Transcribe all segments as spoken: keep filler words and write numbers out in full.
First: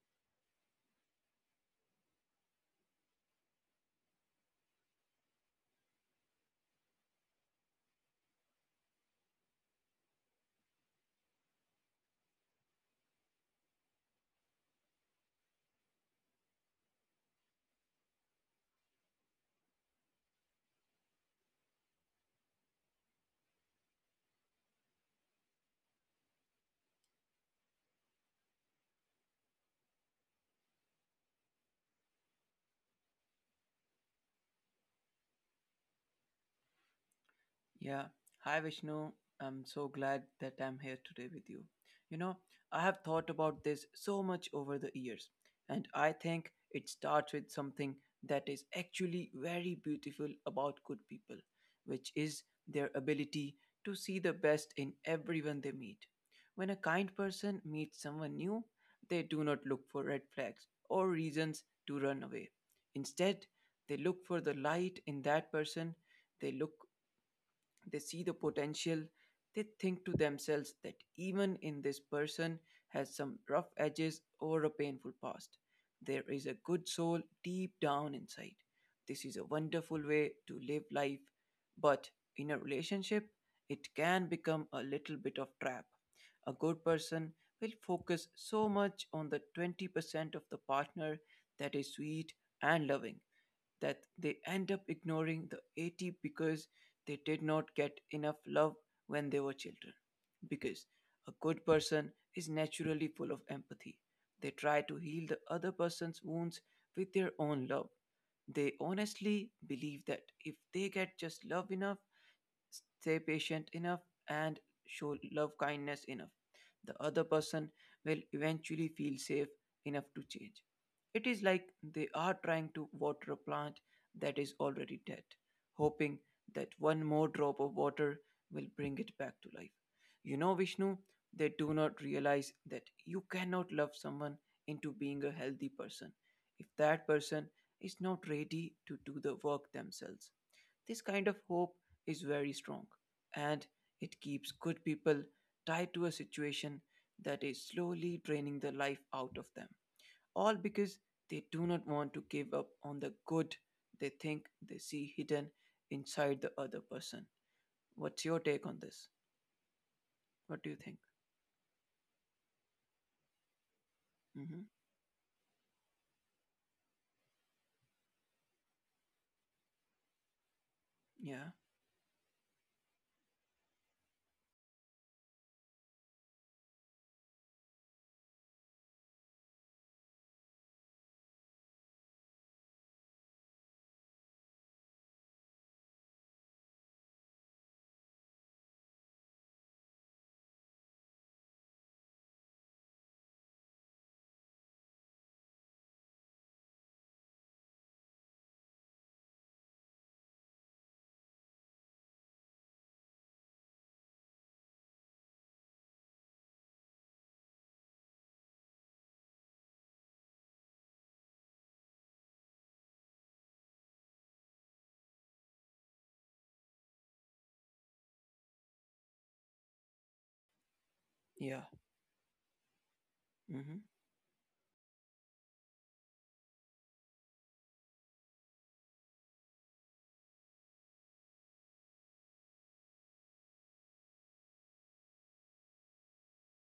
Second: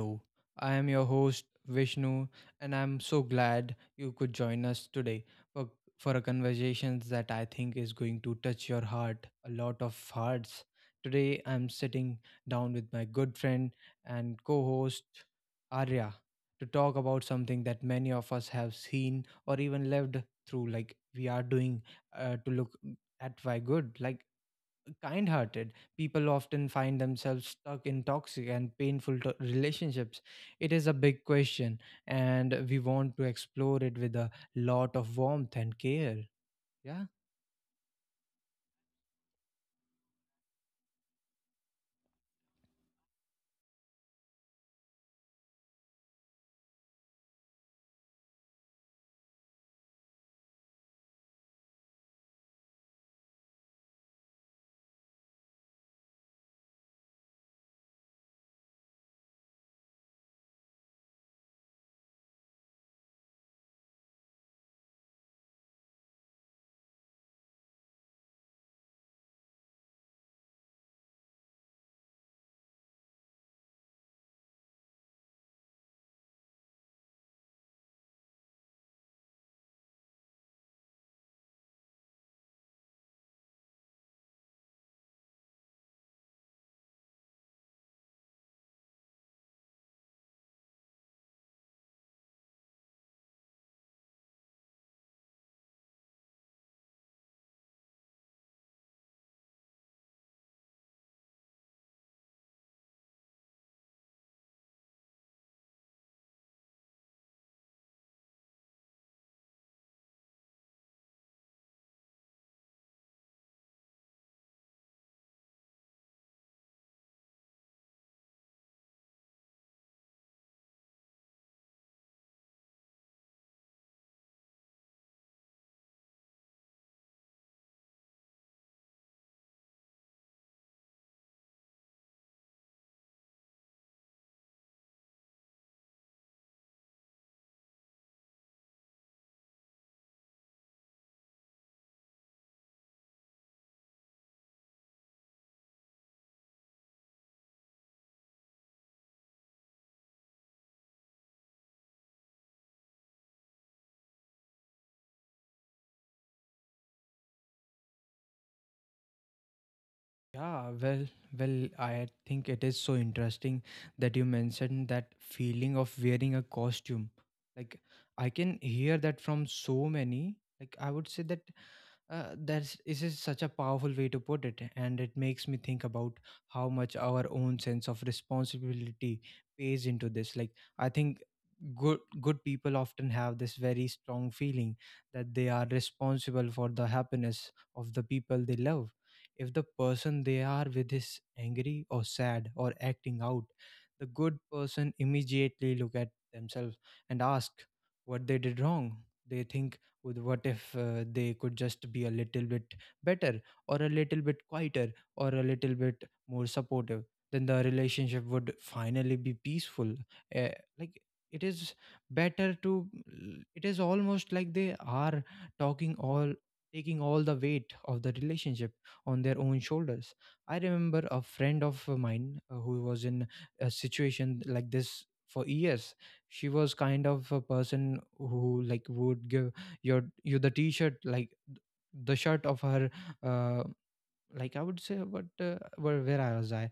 show. I am your host, Vishnu, and I'm so glad you could join us today for, for a conversation that I think is going to touch your heart, a lot of hearts. Today, I'm sitting down with my good friend and co host, Arya, to talk about something that many of us have seen or even lived through, like we are doing uh, to look at why good. Like, kind hearted. People often find themselves stuck in toxic and painful to- relationships. It is a big question, and we want to explore it with a lot of warmth and care. Yeah. Yeah. Hi, Vishnu. I'm so glad that I'm here today with you. You know, I have thought about this so much over the years, and I think it starts with something that is actually very beautiful about good people, which is their ability to see the best in everyone they meet. When a kind person meets someone new, they do not look for red flags or reasons to run away. Instead, they look for the light in that person, they look they see the potential. They think to themselves that even in this person has some rough edges or a painful past, there is a good soul deep down inside. This is a wonderful way to live life, but in a relationship it can become a little bit of trap. A good person will focus so much on the twenty percent of the partner that is sweet and loving that they end up ignoring the eighty because they did not get enough love when they were children. Because a good person is naturally full of empathy. They try to heal the other person's wounds with their own love. They honestly believe that if they get just love enough, stay patient enough, and show love kindness enough, the other person will eventually feel safe enough to change. It is like they are trying to water a plant that is already dead, hoping that one more drop of water will bring it back to life. You know, Vishnu, they do not realize that you cannot love someone into being a healthy person if that person is not ready to do the work themselves. This kind of hope is very strong, and it keeps good people tied to a situation that is slowly draining the life out of them, all because they do not want to give up on the good they think they see hidden inside the other person. What's your take on this? What do Yeah, you think? well, well, I think it is so interesting that you Hmm. mentioned that feeling of wearing a costume. Like I can hear that from so many. Like I would say that Yeah, uh, that's this is such a powerful way to put it, and it makes me think about how much our own sense of responsibility pays into this. Like I think good good people often have this very strong feeling that they are responsible for the happiness of the people they love. If the person they are with is angry or sad or acting out, the good person immediately look at themselves and ask what they did wrong. They think with what if uh, they could just be a little bit better, or a little bit quieter, or a little bit more supportive, then the relationship would finally be peaceful. uh, like, it is better to it is almost like they are talking all taking all the weight of the relationship on their own shoulders. I remember a yeah, friend of mine uh, who was in a Hmm. situation like this for years. She was kind of a person who like would give your you the t-shirt, like the shirt of her. uh, like, I would say what uh, where, where I was I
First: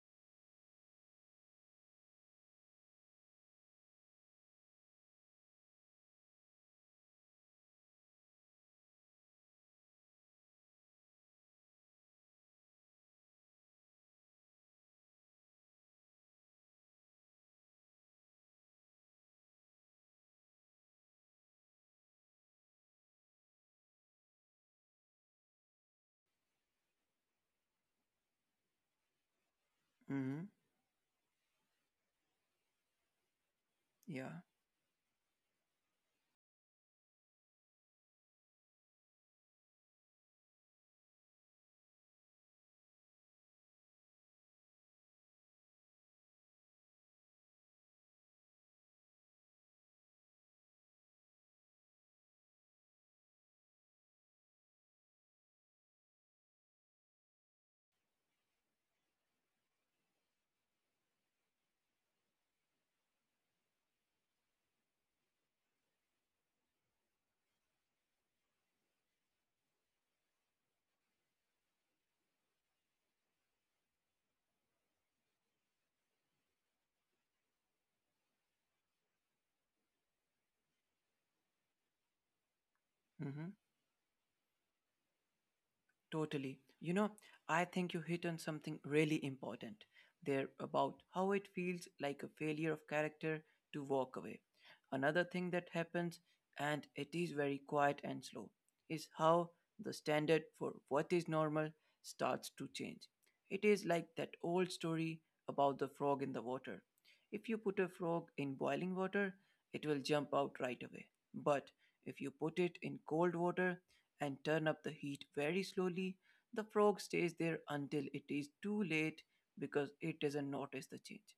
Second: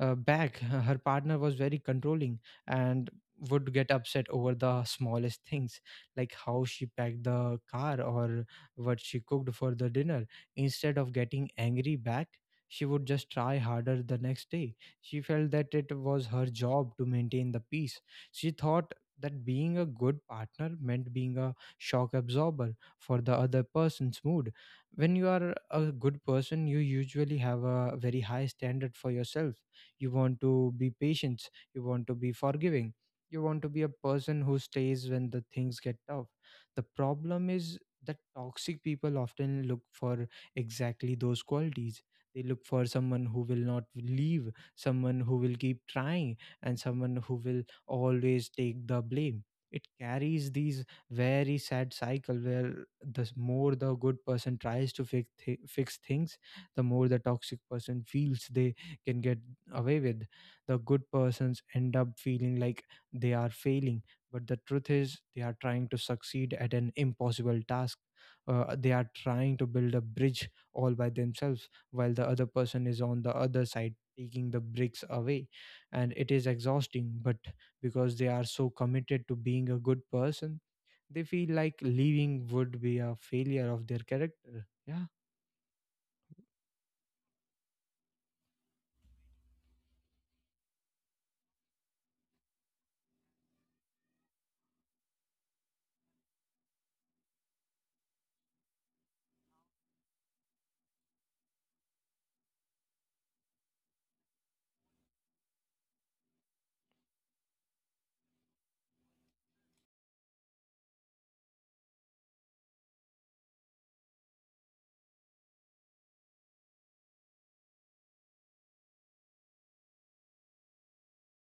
uh, back her partner was very controlling and would get upset over the smallest things, like how she packed the car or what she cooked for the dinner. Instead of getting angry back, she would just try harder the next day. She felt that it was her job to maintain the peace. She thought that being a good partner meant being a shock absorber for the other person's mood. When you are a good person, you usually have a very high standard for yourself. You want Hmm. to be patient, you want to be forgiving, you want to be a person Yeah. who stays when the things get tough. The problem is that toxic people often look for exactly those qualities. They look for someone who will not leave, someone who will keep trying, and someone who will always take the blame. It carries these very sad cycle where the s- more the good person tries to fix th- fix things, the more the toxic person feels they can get away with. The good persons end up feeling like they are failing, but the truth is they are trying to succeed at an impossible task. Uh, they are trying to build a bridge all by themselves while the other person is on the other side taking the bricks away, and it is exhausting, but because they are so committed to being a good person, they feel like leaving would be a Hmm. failure of their character. Yeah. Totally. You know, I think you hit on something really important there about how it feels like a failure of character to walk away. Another thing that happens, and it is very quiet and slow, is how the standard for what is normal starts to change. It is like that old story about the frog in the water. If you put a frog in boiling water, it will jump out right away. But if you put it in cold water, and turn up the heat very slowly, the frog stays there until it is too late because it doesn't notice the change.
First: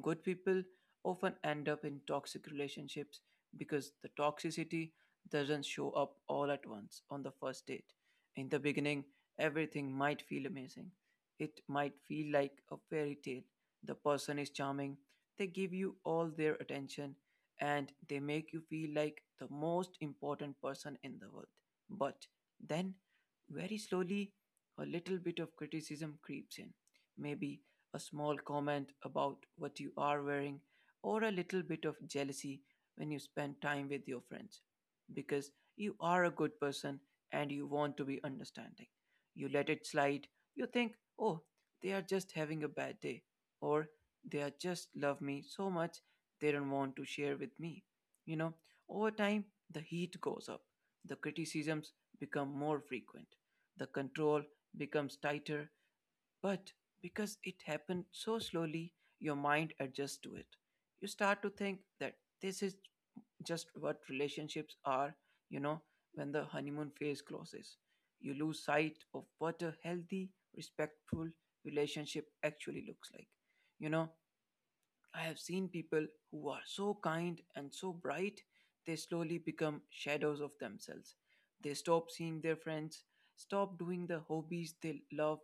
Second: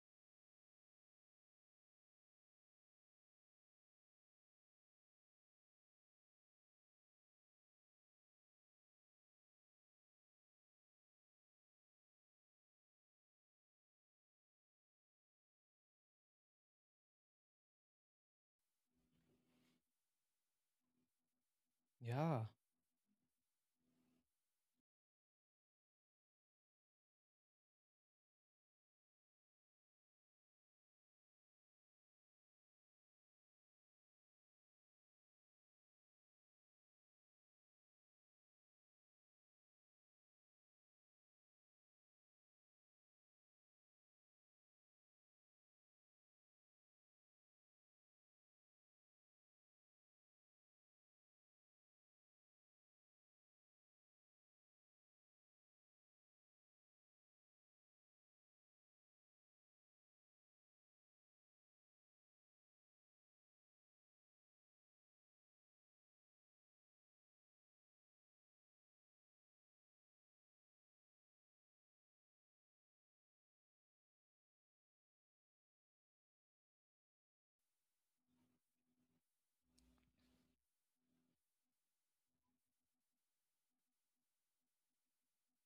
Good people often end up in toxic relationships because the toxicity doesn't show up all at once on the first date. In the beginning, everything might feel amazing. It might feel like a fairy tale. The person is charming, they give you all their attention, and they make you feel like the most important person in the world. But Yeah, then, very slowly, a little bit of criticism creeps in. Maybe a small comment about what you are wearing, or a little bit of jealousy when you spend time with your friends. Because you are a good person and you want to be understanding, you let it slide. You think, oh, they are just having a bad day, or they are just love me so much they don't want to share with me. You know, over time, the heat goes up, the criticisms become more frequent. The control becomes tighter, but because it happened so slowly, your mind adjusts to it. You start to think that this is just what relationships are, you know, when the honeymoon phase closes. You lose sight of what a healthy, respectful relationship actually looks like. You know, I have seen people who are so kind and so bright, they slowly become shadows of themselves. They stop seeing their friends, stop doing the hobbies they love,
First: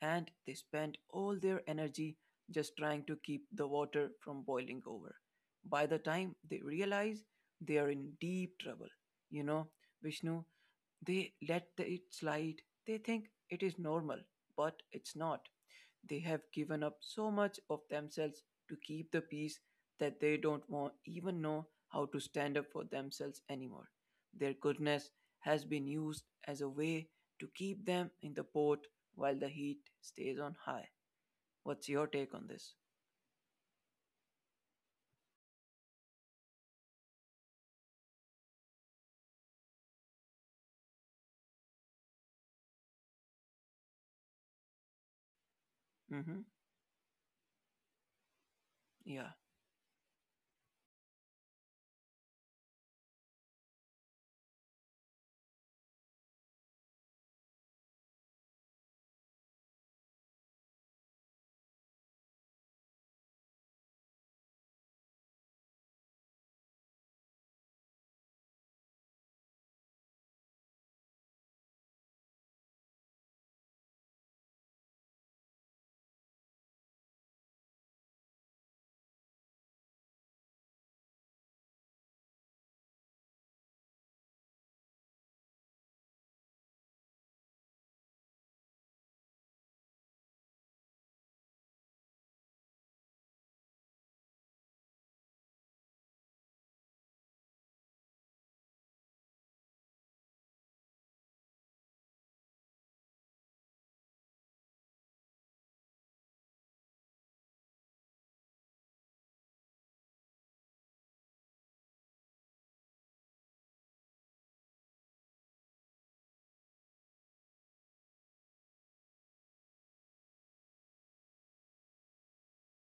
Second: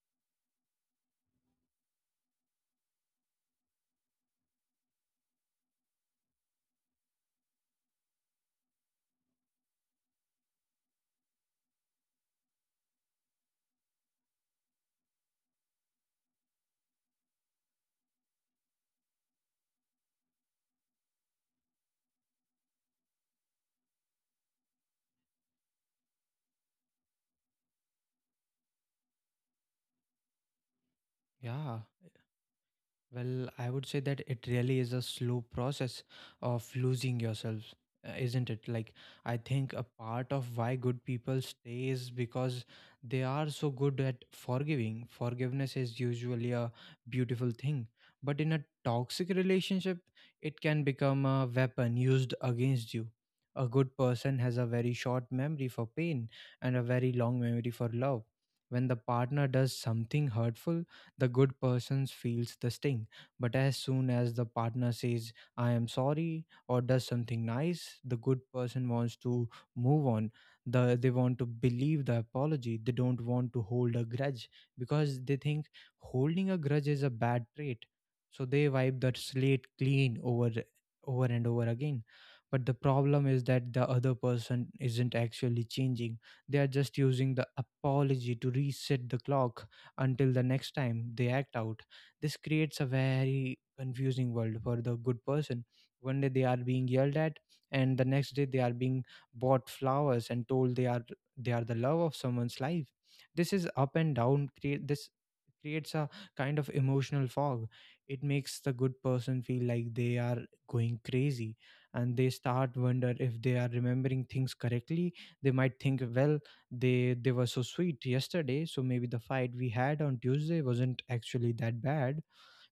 and they spend all their energy just trying to keep the water from boiling over. By the time they realize they are in deep trouble, you know, Vishnu, they let the, it slide. They think it is normal, but it's not. They have given up so much of themselves to keep the peace that they don't want, even know how to stand up for themselves anymore. Their goodness has been used as a way to keep them in the port while the heat stays on high. yeah. What's your take on this? Well, I would say that it really is a slow process of losing yourself, uh, isn't it? Like, I think a part of why good people stay is because they are so good at forgiving. Forgiveness is Mm-hmm. usually a beautiful thing, but in a Yeah. toxic relationship, it can become a weapon used against you. A good person has a very short memory for pain and a very long memory for love. When the partner does something hurtful, the good person feels the sting. But as soon as the partner says, I am sorry, or does something nice, the good person wants to move on. The, they want to believe the apology. They don't want to hold a grudge because they think holding a grudge is a bad trait. So they wipe that slate clean over over and over again. But the problem is that the other person isn't actually changing. They are just using the apology to reset the clock until the next time they act out. This creates a very confusing world for the good person. One day they are being yelled at, and the next day they are being bought flowers and told they are they are the love of someone's life. This is up and down. Create this creates a kind of emotional fog. It makes the good person feel like they are going crazy, and they start wonder if they are remembering things correctly. They might think, well, they they were so sweet yesterday, so maybe the fight we had on Tuesday wasn't actually that bad.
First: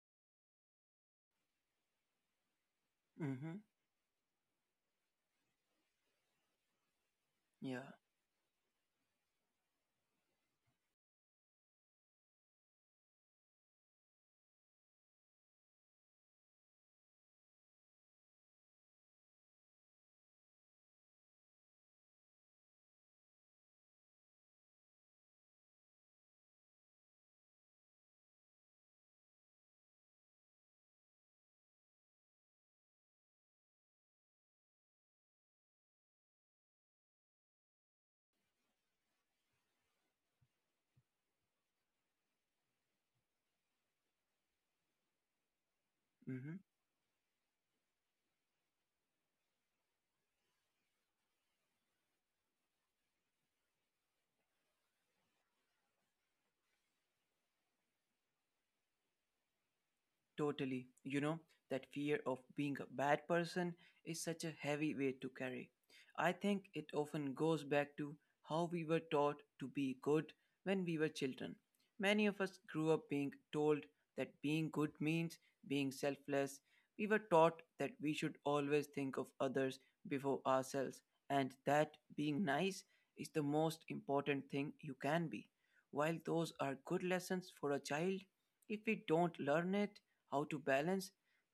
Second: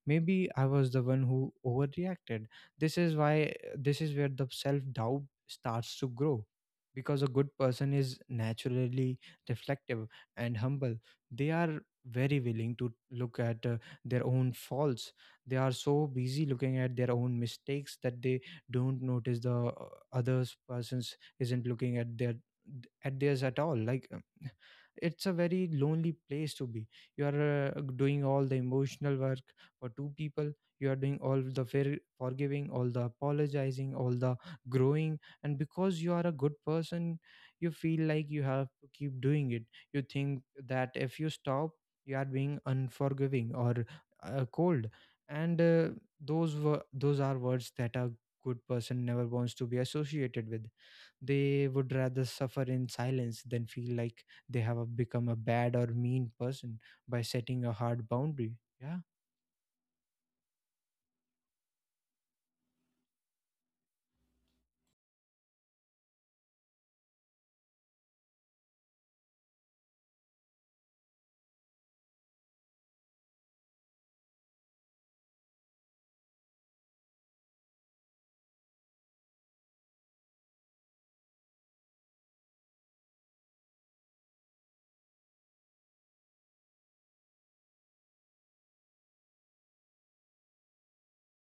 Maybe I was the one who overreacted. this is why Mm-hmm. This is where the self doubt starts to grow, because a good Yeah. person is naturally reflective and humble. They are very willing to look at uh, their own faults. They are so busy looking at their own mistakes that they don't notice the uh, others persons isn't looking at their at theirs at all. Like uh, it's a very lonely place to be. You are uh, doing all the emotional work for two people. You are doing all the very forgiving, all the apologizing, all the growing, and because you are a good person you feel like you have to keep doing it. You think that if you stop you are being unforgiving or uh, cold, and uh, Mm-hmm. those were those are words that a good person never wants to be associated with. They would rather suffer in silence than feel like they have a- become a bad or mean person by setting a hard boundary. Yeah. Totally. You know, that fear of being a bad person is such a heavy weight to carry. I think it often goes back to how we were taught to be good when we were children. Many of us grew up being told that being good means being selfless. We were taught that we should always think of others before ourselves and that being nice is the most important thing you can be. While those are good lessons for a child, if we don't learn it, how to balance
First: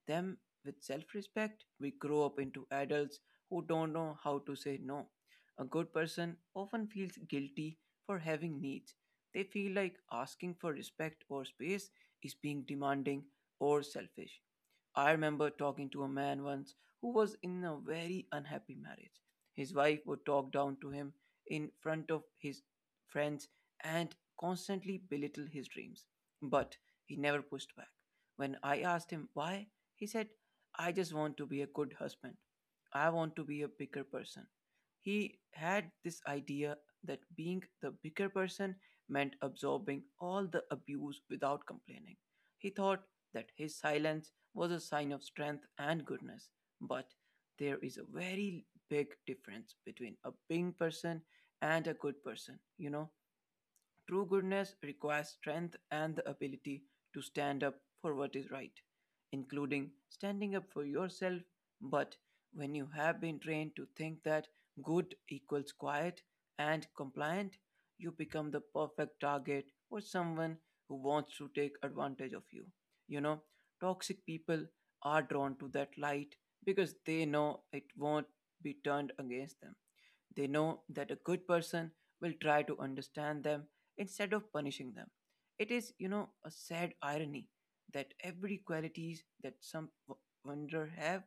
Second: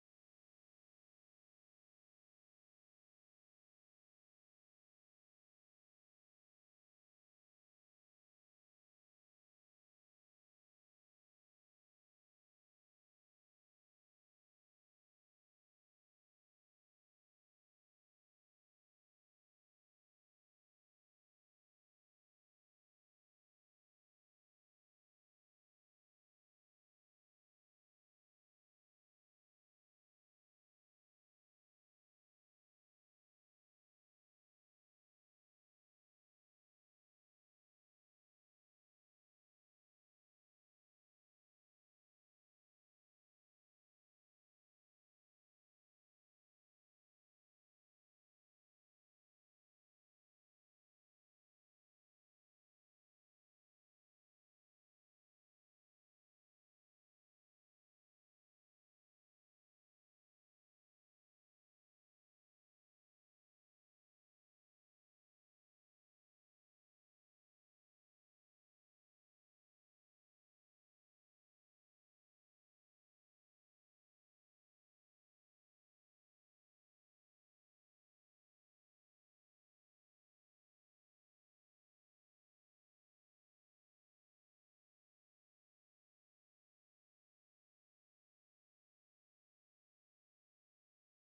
them with self respect, we grow up into adults who don't know how to say no. A good person often feels guilty for having needs. They feel like asking for respect or space is being demanding or selfish. I remember talking to a man once who was in a very unhappy marriage. His wife would talk down to him in front of his friends and constantly belittle his dreams. But he never pushed back. When I asked him why, he said, I just want to be a good husband. I want to be a bigger person. He had this idea that being the bigger person meant absorbing all the abuse without complaining. He thought that his silence was a sign of strength and goodness. But there is a very big difference between a being person and a good person, you know. True goodness requires strength and the ability to stand up for what is right, including standing up for yourself. But when you have been trained to think that good equals quiet and compliant, you become the perfect target for someone who wants to take advantage of you. You know, toxic people are drawn to that light because they know it won't be turned against them. They know that a good person will try to understand them instead of punishing them. It is, you know, a sad irony that every qualities that some w- wonder have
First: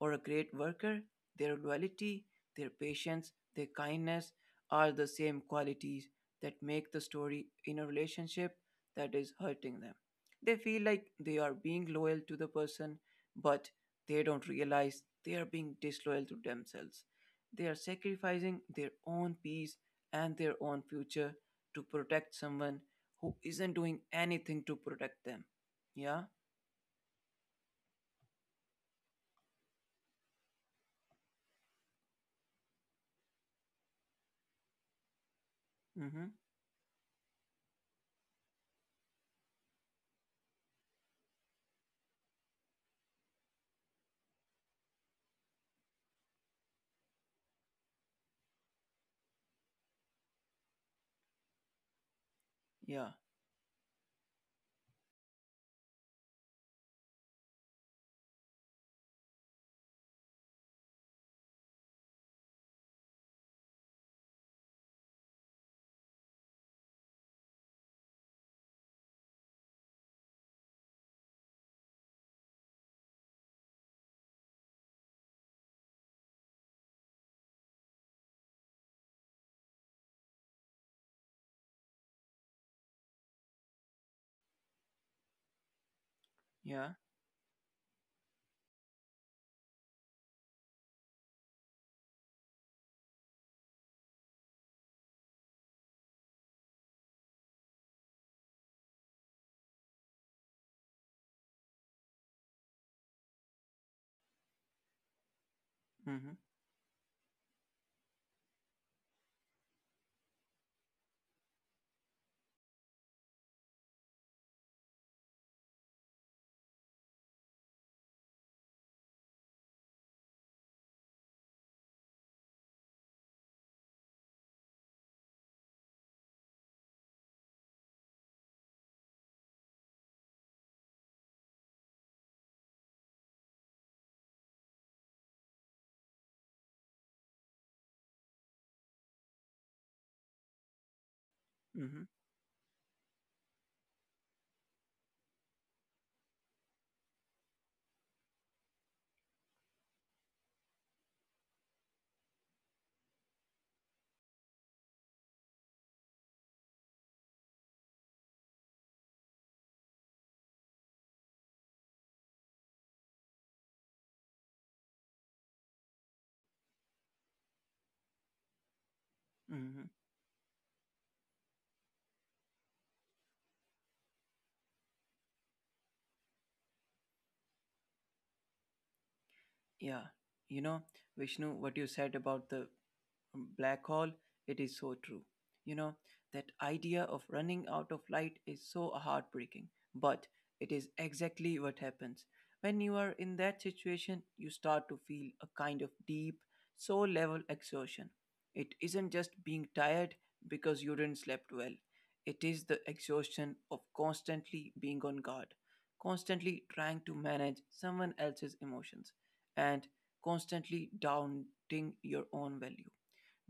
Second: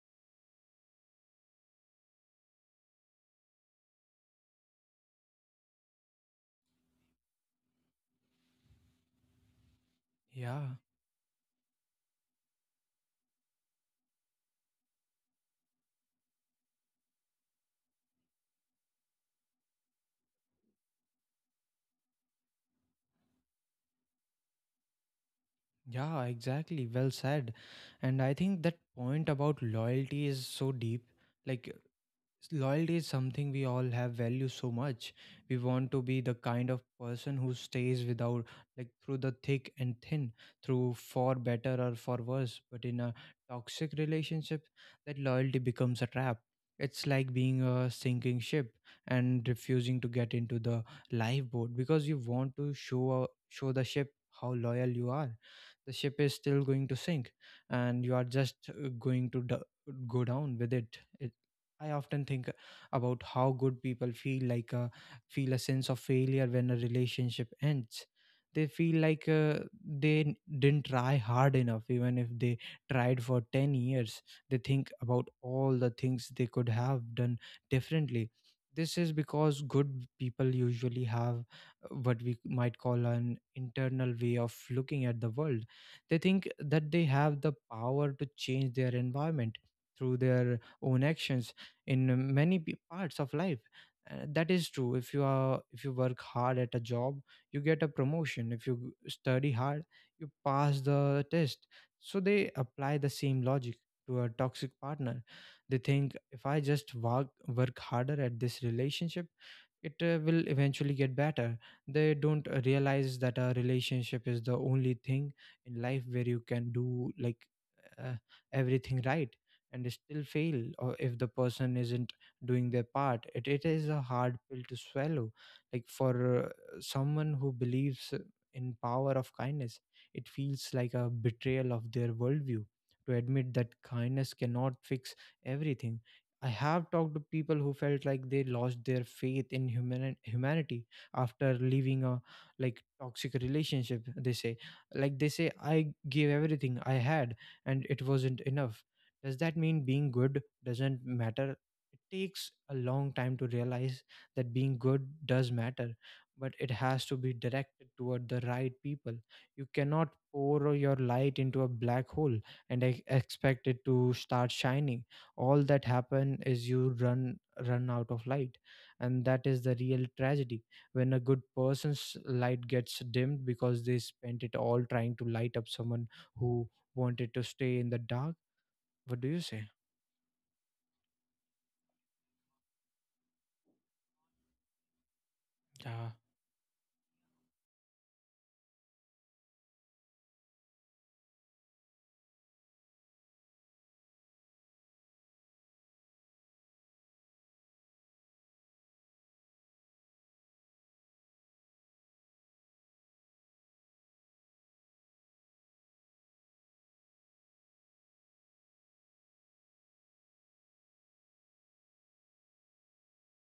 or a great worker, their loyalty, their patience, their kindness are the same qualities that make the story in a relationship that is hurting them. They Yeah. feel like they are being loyal to the person, but they don't realize they are being disloyal to themselves. They are sacrificing their own peace and their own future to protect someone who isn't doing anything to protect them. Yeah. Yeah, exactly. Well said. And I think that point about loyalty is so deep. Like, loyalty is something we all have value so much. We want to be Mm-hmm. the kind of person who stays without, like, through the thick and thin, through for better or for worse, but in a toxic relationship that loyalty becomes a trap. It's like being a sinking ship and refusing to get into the lifeboat because you want to Yeah. show show the ship how loyal you are. The ship is still going to sink, and you are just uh, going to d- go down with it. I often think about how good people feel like a feel a sense of failure when a relationship ends. They feel like uh, they n- didn't try hard enough, even if they tried for ten years. They think about all the things they could have done differently. This is because good people usually have uh, what we might call an internal way of looking at the world. They think that Yeah. they have the power to change their environment through their own actions in many p- parts of life. Uh, that is true. If you are if you work hard at a job you get a promotion. If you study hard you pass the test. So they apply the same logic to a toxic partner. They think, Mm-hmm. if I just work work harder at this relationship, it uh, will eventually get better. They don't uh, realize that a relationship is the only thing in life where you can do, like, uh, everything right and still fail, or if the person isn't doing their part, it, it is a hard pill to swallow. Like for uh, someone who believes in power of kindness, it feels like a betrayal of their worldview to admit that kindness cannot fix everything. I have talked to people who felt like they lost their faith in human humanity after Mm-hmm. leaving a like toxic relationship. They say, like they say I gave everything I had and it wasn't enough. Does that mean being good doesn't matter? It takes a long time to realize that being good does matter, but it has to be directed toward the right people. You cannot pour your light into a black hole and ex- expect it to start shining. All that happen is you run run out of light, and that is the Mm-hmm. real tragedy, when a good person's light gets dimmed because they spent it all trying to light up someone who wanted to stay in the dark. What do you say? Yeah. You know, Vishnu, what you said about the black hole, it is so true. You know, Yeah, that idea of running out of light is so heartbreaking, but it is exactly what happens. When you are in that situation, you start to feel a kind of deep soul level exhaustion. It isn't just being tired because you didn't slept well. It is the exhaustion of constantly being on guard, constantly trying to manage someone else's emotions, and constantly doubting your own value.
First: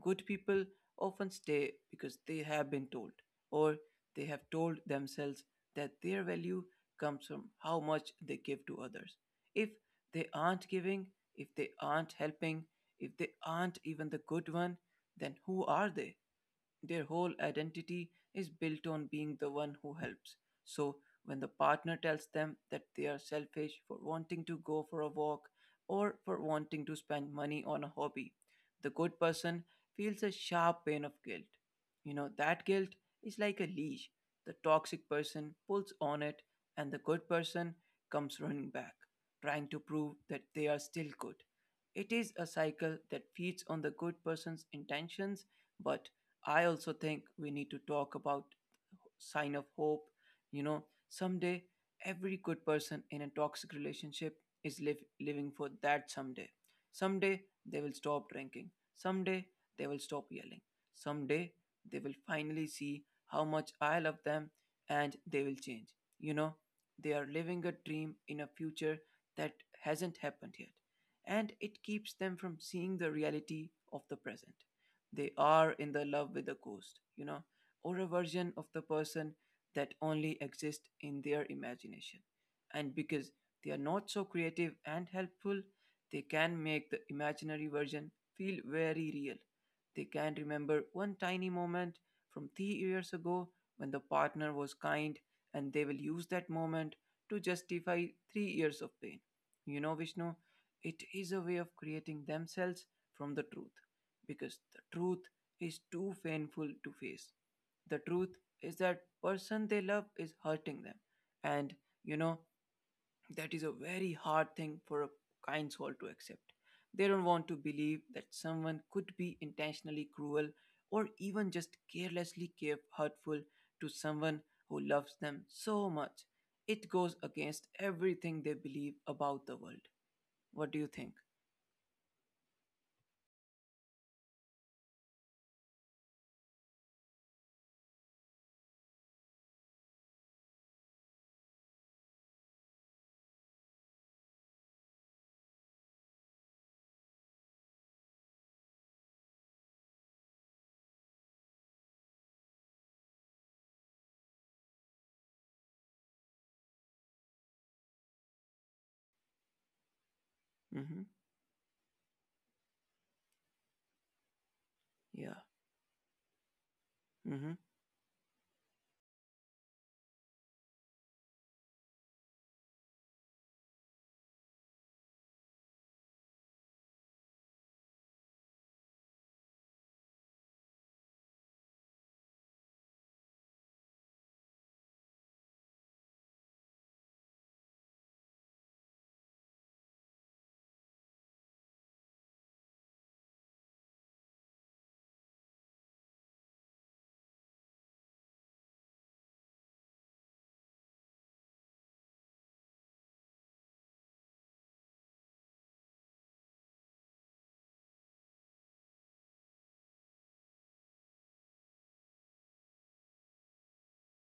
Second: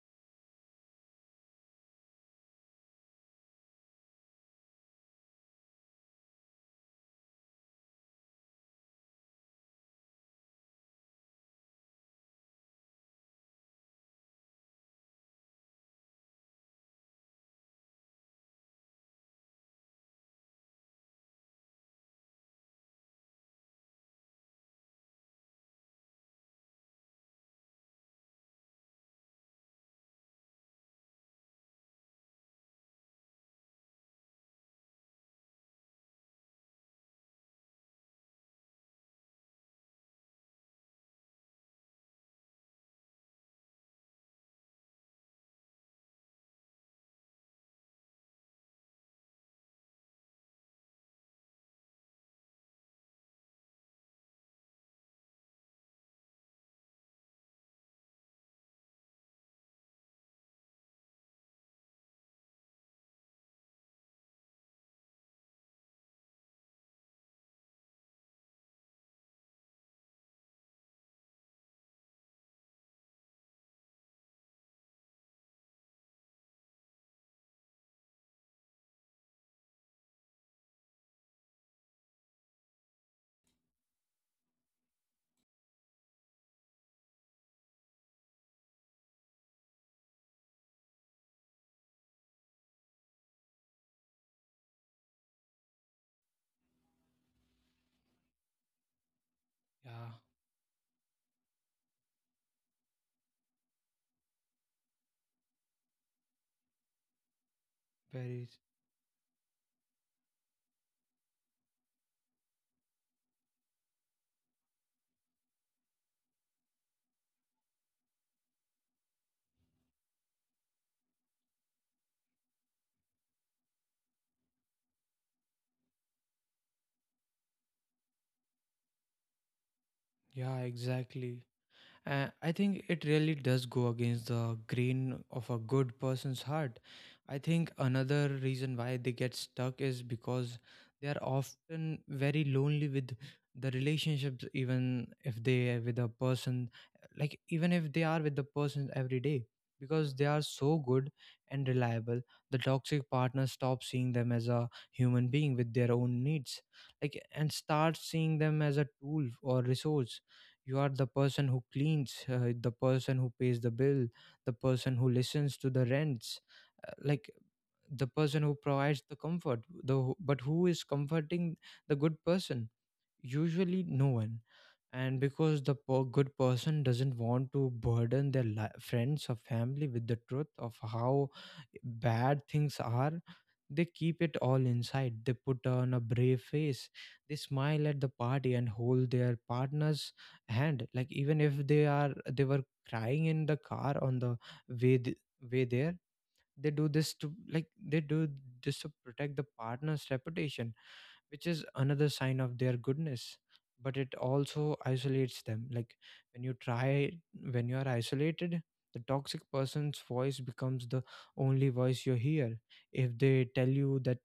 Good people often stay because they have been told, or they have told themselves, that their value comes from how much they give to others. If they aren't giving, if they aren't helping, if they aren't even the good one, then who are they? Their whole identity is built on being the one who helps. So, when the partner tells them that they are selfish for wanting to go for a walk or for wanting to spend money on a hobby, the good person feels a sharp pain of guilt. You know, that guilt is like a leash. The toxic person pulls on it, and the good person comes running back, trying to prove that they are still good. It is a cycle that feeds on the good person's intentions, but I also think we need to talk about sign of hope. You know, someday every good person in a toxic relationship is live, living for that someday. Someday they will stop drinking. Someday they will stop yelling. Someday they will finally see how much I love them and they will change. You know, they are living a dream in a future that hasn't happened yet. And it keeps them from seeing the reality of the present. They are in the love with the ghost, you know, or a version of the person that only exists in their imagination. And because they are not so creative and helpful, they can make the imaginary version feel very real. They can remember one tiny moment from three years ago when the partner was kind, and they will use that moment to justify three years of pain. You know, yeah, Vishnu, it is a way of creating themselves from the truth because the truth is too painful to face. The truth Paris. is that person they love is hurting them and you know that is a very hard thing for a kind soul to accept. They don't want to believe that someone could be intentionally cruel or even just carelessly care- hurtful to someone who loves them so much. It goes against everything they believe about the world. Yeah, What do you think? exactly. Uh, I think it really does go against the grain of a good person's heart. I think another reason why they get stuck is because they are often very lonely with the relationships, even if they are with a person, like even if they are with the person every day, because they are so good and reliable. The toxic partner stops seeing them as a human being with their own needs, like and starts seeing them as a tool or resource. You are Mm-hmm. the person who cleans, uh, the person who pays the bill, the person who Yeah. listens to the rents, uh, like Mm-hmm. the person who provides the comfort. The who- but who is comforting the good person? Usually no one. And because the po- good person doesn't want to burden their li- friends or family with the truth of how bad things are, they keep it all inside. They put on a brave face, they smile at the party and hold their partner's hand, like even if they are they were crying in the car on the way th- way there. They do this, to like they do this to protect the partner's reputation, which is another sign of their goodness, but it also isolates them. like when you try when you are isolated, the toxic person's voice becomes the only voice you hear. If they tell you that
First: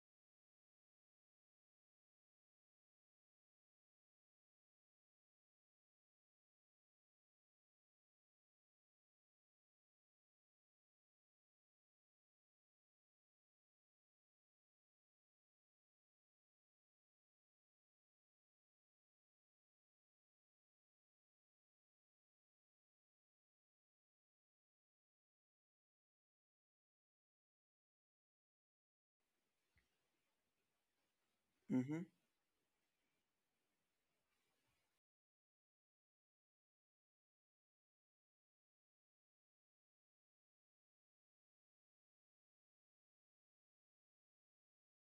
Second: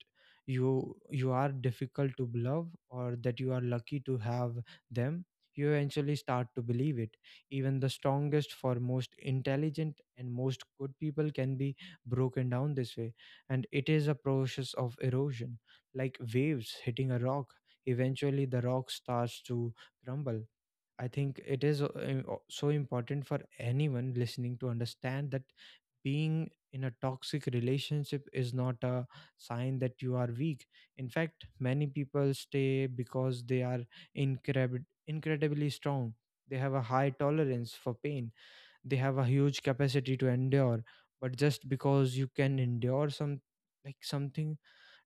you you are difficult to love or that you are lucky to have them, you eventually start to believe it. Even the strongest for most intelligent and most good people can be broken down this way, and it is a process of erosion, like waves hitting a rock. Eventually, the rock starts to crumble. I think it is uh, im- o- so important for anyone listening to understand that being in a toxic relationship is not a sign that you are weak. In fact, many Mm-hmm. people stay because they are incredib- incredibly strong. They have a high tolerance for pain. They have a huge capacity to endure. But just because you can endure some like something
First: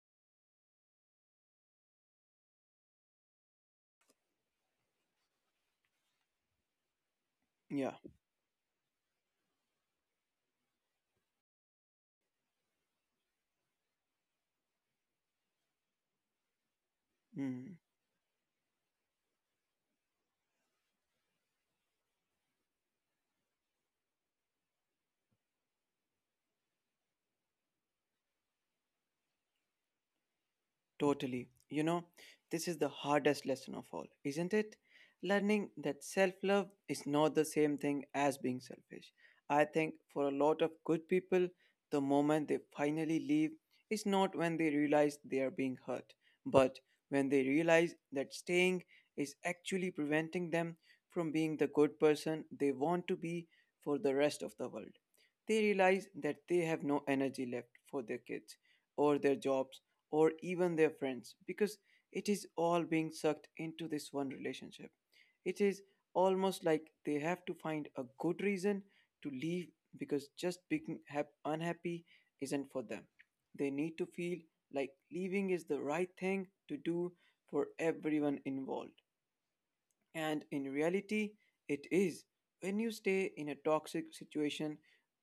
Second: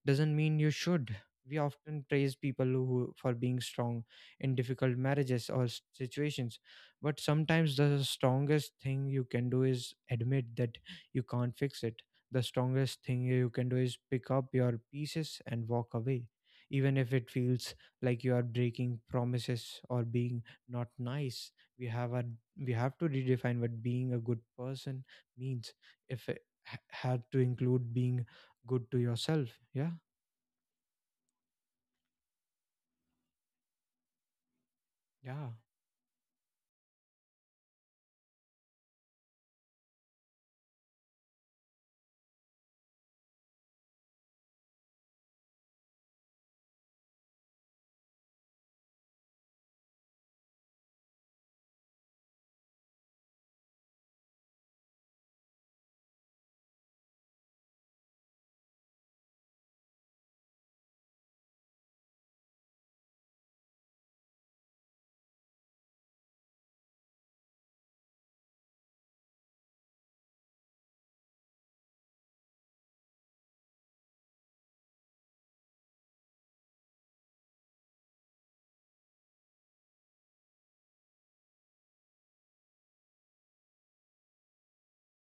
doesn't mean you should. We often praise people who, for being strong in difficult marriages or s- situations, but sometimes Yeah. the strongest thing you can do is admit that you can't fix it. The strongest thing you can do is pick up your pieces and walk away, even if it Mm-hmm. feels like you are breaking promises or being not nice. We have a we have to redefine what being a good person means. If it ha- had to include being good to yourself, yeah. Totally. You know, this is the hardest lesson of all, isn't it? Yeah, Learning that self love is not the same thing as being selfish. I think for a lot of good people, the moment they finally leave is not when they realize they are being hurt, but when they realize that staying is actually preventing them from being the good person they want to be for the rest of the world. They realize that they have no energy left for their kids or their jobs or even their friends because it is all being sucked into this one relationship. It is almost like they have to find a good reason to leave because just being hap- unhappy isn't for them. They need to feel like leaving is the right thing to do for everyone involved. And in reality, it is. When you stay in a toxic situation,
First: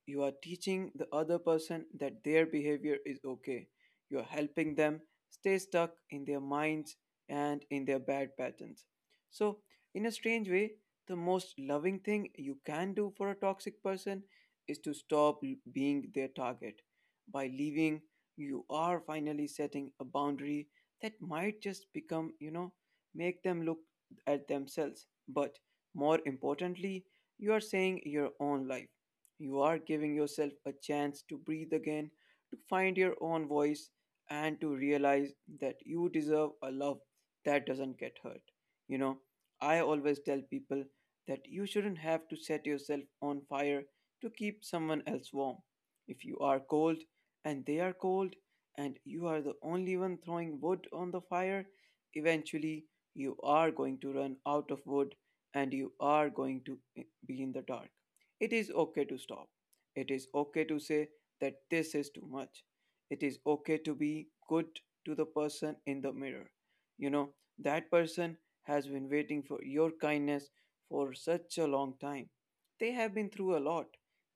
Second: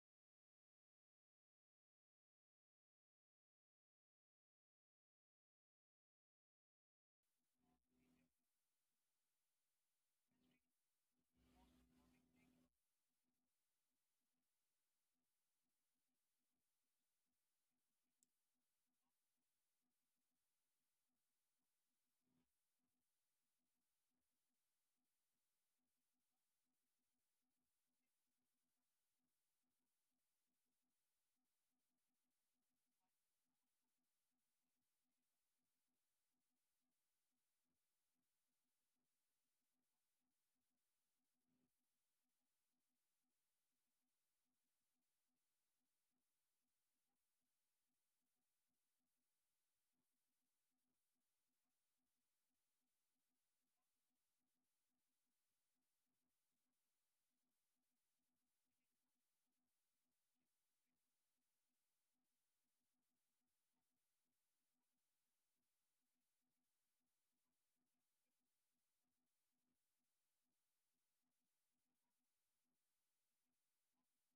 you are teaching the other person that their behavior is okay. You are helping them stay stuck in their minds and in their bad patterns. So, in a strange way, the most loving thing you can do for a toxic person is to stop l- being their target. By leaving, you are finally setting a boundary that might just become, you know, make them look at themselves, but more importantly, you are saying your own life. You are giving yourself a chance to breathe again, to find your own voice, and to realize that you deserve a love that doesn't get hurt. You know, I always tell people that you shouldn't have to set yourself on fire to keep someone else warm. If you are cold and they are cold, and you are the only one throwing wood on the fire, eventually you are going to run out of wood and you are going to be in the dark. It is okay to stop. It is okay to say that this is too much. It is okay to be good to the person in the mirror. You know, that person has been waiting for your kindness for such a long time. They have been through a lot.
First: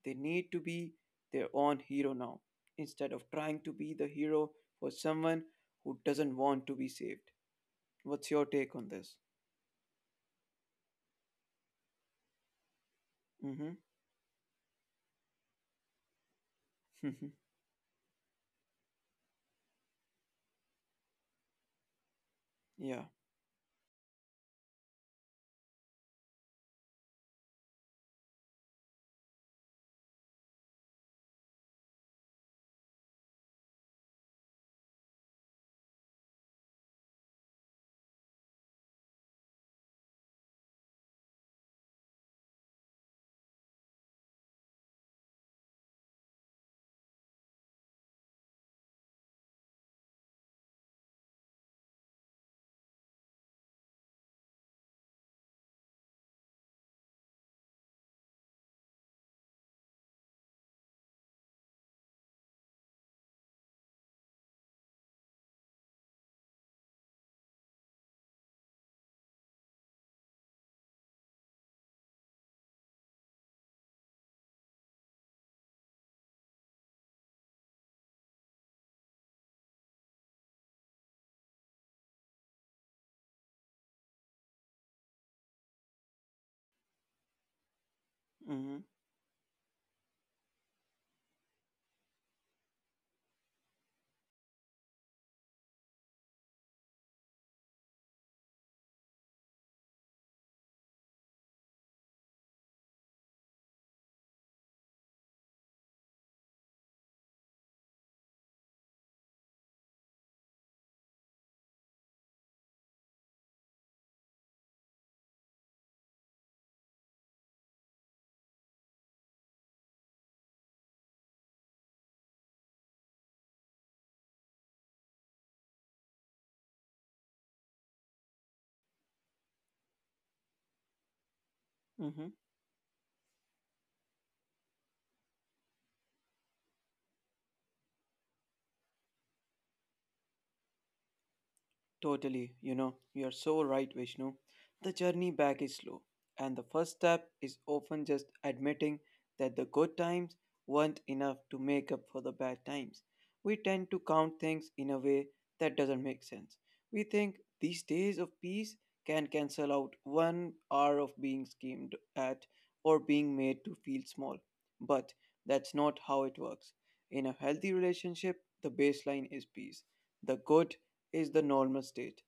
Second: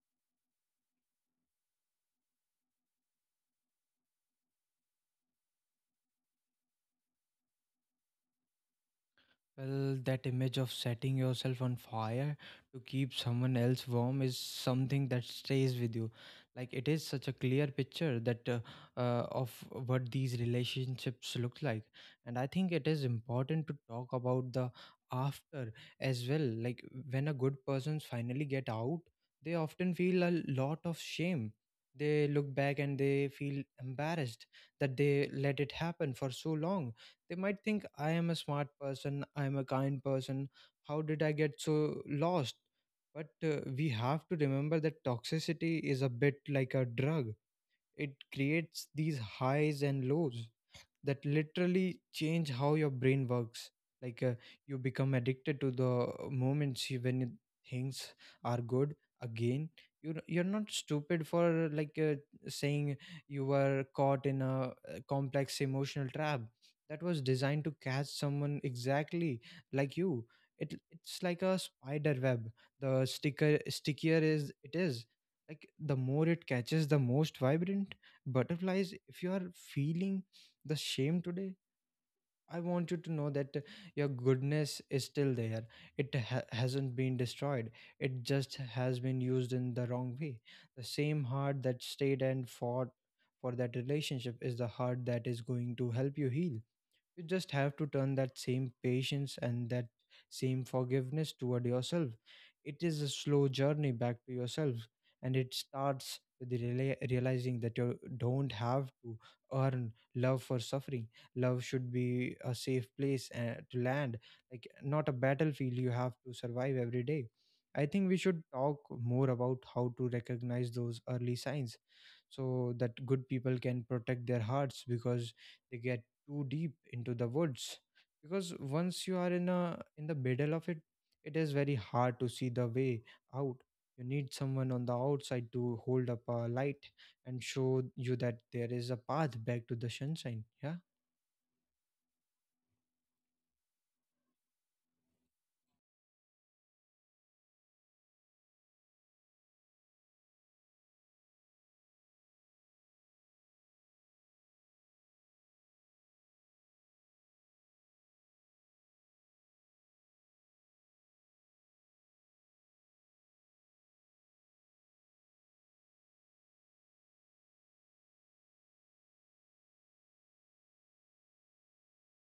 They need to be their own hero now instead of trying to be the hero for someone who doesn't want to be saved. What's your take on this? well, that image of setting yourself on fire to keep someone Mm-hmm. else warm is something that stays with you. Like it is such a clear picture that uh, uh, of what these relationships look like, and I think it is yeah. important to talk about the after as well. Like when a good persons finally get out, they often feel a lot of shame. They look back and they feel embarrassed that they let it happen for so long. They might think, I am a smart person, I am a kind person. How did I get so lost? But uh, we have to remember that toxicity is a bit like a drug. It creates these highs and lows that literally change how your brain works. like uh, you become addicted to the moments you- when you- things are good again. You you're you're not stupid for like uh, saying you were caught in a uh, complex emotional trap that was designed to catch someone exactly like you. It it's like a spider web. The sticker stickier is it is, like the more it catches the most vibrant butterflies. If you are feeling the shame today, I want you to know that uh, your goodness is still there. It ha- hasn't been destroyed. It just Mm-hmm. has been used in the wrong way. The same heart that stayed and fought for that relationship is the heart that is going to help you heal. You just have to turn that same patience and that same forgiveness toward yourself. It is a slow journey back to yourself, and it starts with the reala- realizing that you don't have to earn love for suffering. Love should be a safe place uh, to land, like not a battlefield you have to survive every day. I think we should talk more about how to recognize those early signs so that good people can protect their hearts, because they get too deep into the woods. Because once you are in a in the middle of it, it is very hard to Mm-hmm. see the way out. You need someone on the outside to hold up a light and show you that there is a path back to the sunshine, yeah. Totally, you know, you're so right, Vishnu. The journey back is slow, and the first step is often just admitting that the good times weren't enough to make up for the bad times. We tend to count things in a way that doesn't make sense. We think these days of peace can cancel out one hour of being schemed at or being made to feel small. But that's not how it works. In a healthy relationship, the baseline is peace the good is the normal state,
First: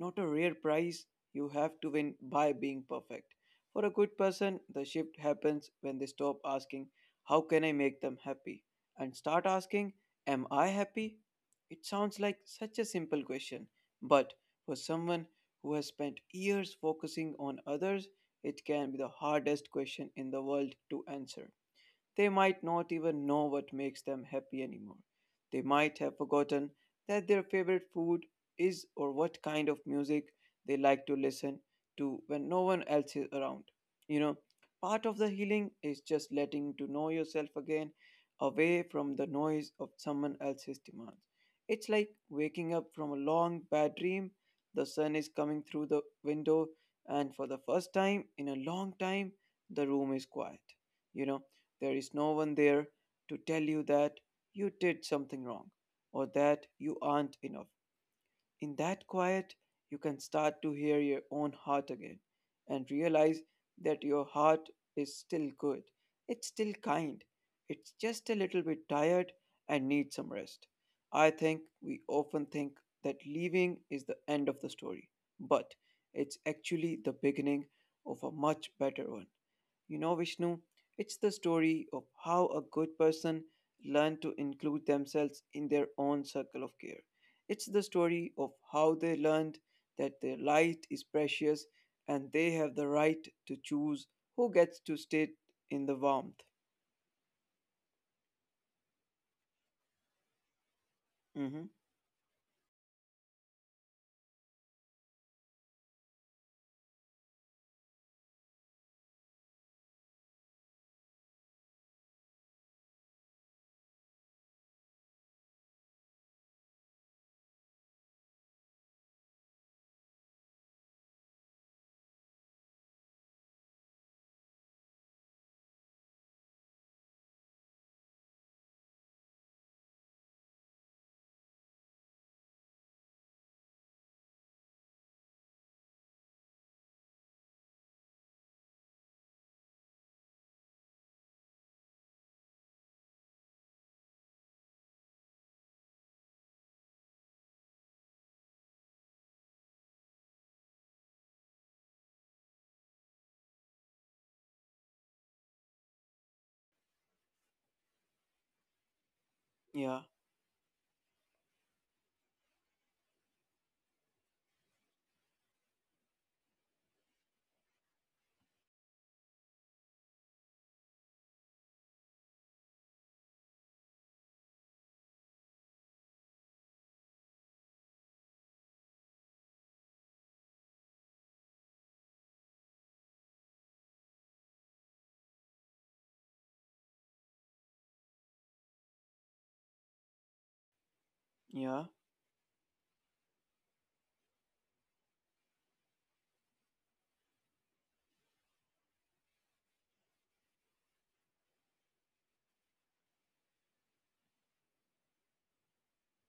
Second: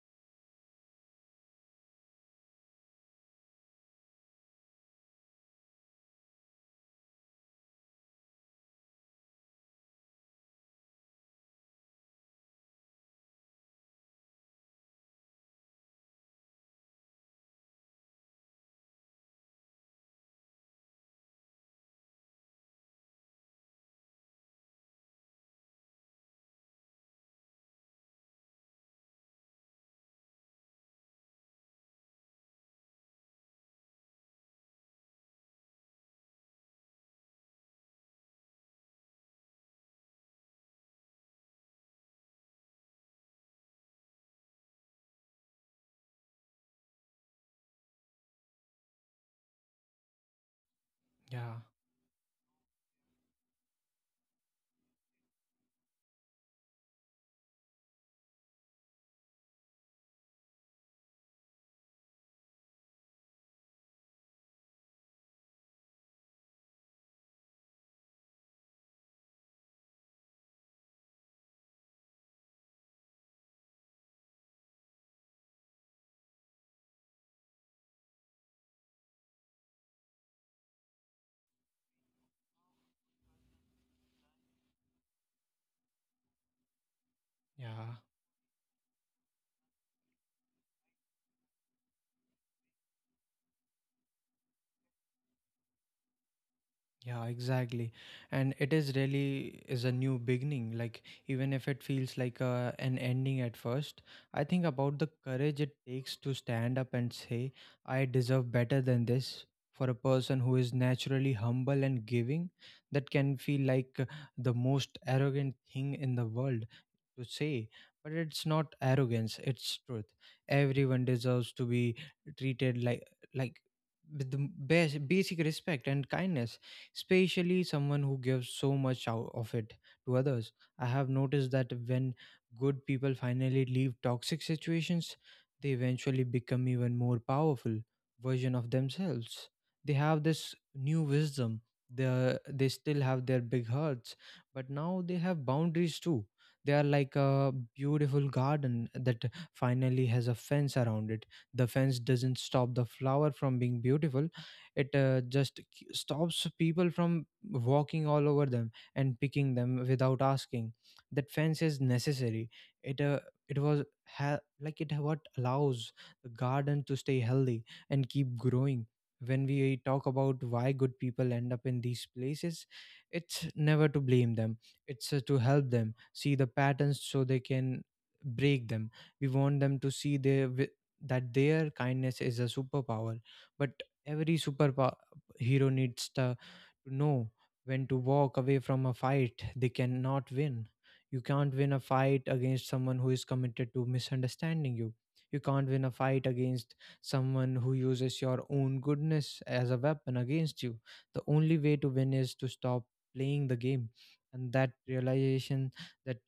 not a rare prize you have to win by being perfect. For a good person, the shift happens when they stop asking, how can I make them happy? And start asking, am I happy? It sounds like such a simple question, but for someone who has spent years focusing on others, it can be the hardest question in the world to answer. They might not even know what makes them happy anymore. They might have forgotten that their favorite food is or what kind of music they like to listen to when no one else is around. You know, part of the healing is just letting to know yourself again away from the noise of someone else's demands. It's like waking up from a long bad dream. The sun is coming through the window, and for the first time in a long time, the room is quiet. You know, Yeah, there is no one there to tell you that you did something wrong or that you aren't enough. In that quiet, you can start to hear your own heart again and realize that your heart is still good. It's still kind. It's just a little bit tired and needs some rest. I think we often think that leaving is the end of the story, but it's actually the beginning of a much better one. You know, Vishnu, it's the story of how a good person learned to include themselves in their own circle of care. It's the yeah. story of how they learned that their light is precious and they have the right to choose who gets to stay in the warmth. Yeah, exactly. And it is really is a new beginning. Like even Hmm. if it feels like a, an ending at first, I think about the courage it takes to stand up and say, "I deserve better than this." For a person who is naturally humble and giving, that can feel like uh, the most arrogant thing in the world to say. But it's not arrogance; it's truth. Everyone deserves to be treated like like with the bas- basic respect and kindness, especially someone who gives so much out of it to others. I have noticed that when good people finally leave toxic situations, they eventually become even more powerful version of themselves. They have this new wisdom. They they still have their big hearts, but now they have boundaries too. They are like a beautiful garden that finally has a fence around it. The fence doesn't stop the flower from being beautiful; it uh, just, like, stops people from walking all over them and picking them Yeah, without asking. That fence is necessary. It uh, it was ha- like it what allows the garden to stay healthy and keep growing. When we talk about why good people end up in these places, it's never to blame them. It's uh, to help them see the patterns so they can break them. We want them to see their wi- that their kindness is a superpower, but every superpower hero needs to, to know when to walk away from a fight they cannot win. You can't win a yeah. fight against someone who is committed to misunderstanding you. You can't win a fight against someone who uses your own goodness as a weapon against you. The only way to win is to stop playing the game. And that realization, that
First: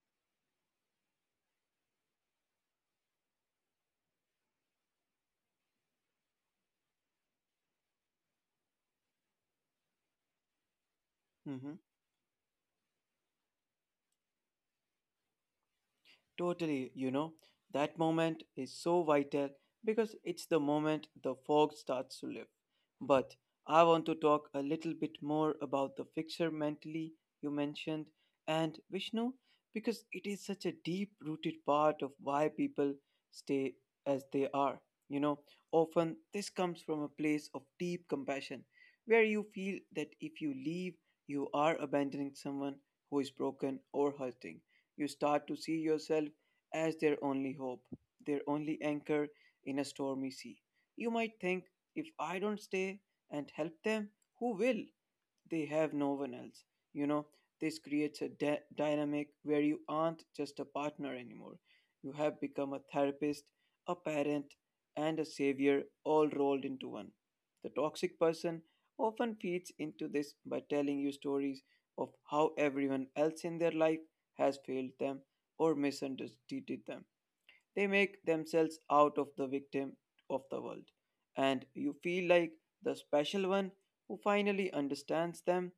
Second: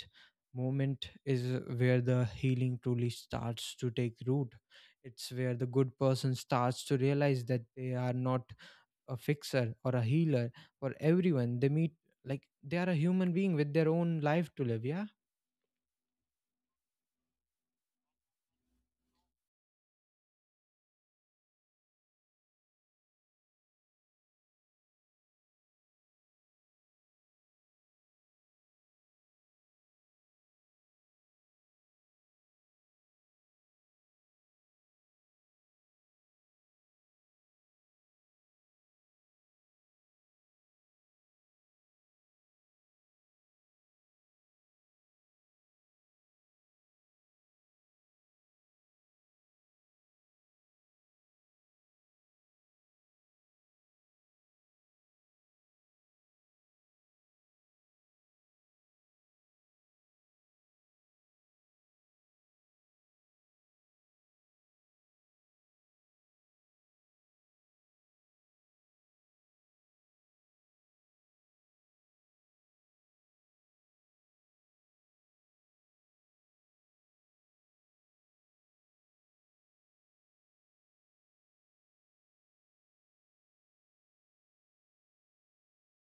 moment is where the healing truly starts to take root. It's where the good person starts to realize that they are not a fixer or a healer for everyone they Mm-hmm. meet, like they are a human being with their own life to live, yeah. Totally, you know, that moment is so vital because it's the moment the fog starts to lift. But I want to talk a little bit more about the fixer mentally you mentioned and Vishnu because it is such a deep rooted part of why people stay as they are. You know, often this comes from a place of deep compassion where you feel that if you leave, you are abandoning someone who is broken or hurting you start to see yourself as their only hope, their only anchor in a stormy sea. You might think, if I don't stay and help them, who will? They have no one else. You know, this creates a dy- dynamic where you aren't just a partner anymore. You have become a therapist, a parent, and a savior all rolled into one. The toxic person often feeds into this by telling you stories of how everyone else in their life has failed them or misunderstood them. They make themselves out of the victim of the world, and you feel like the special one who finally understands them.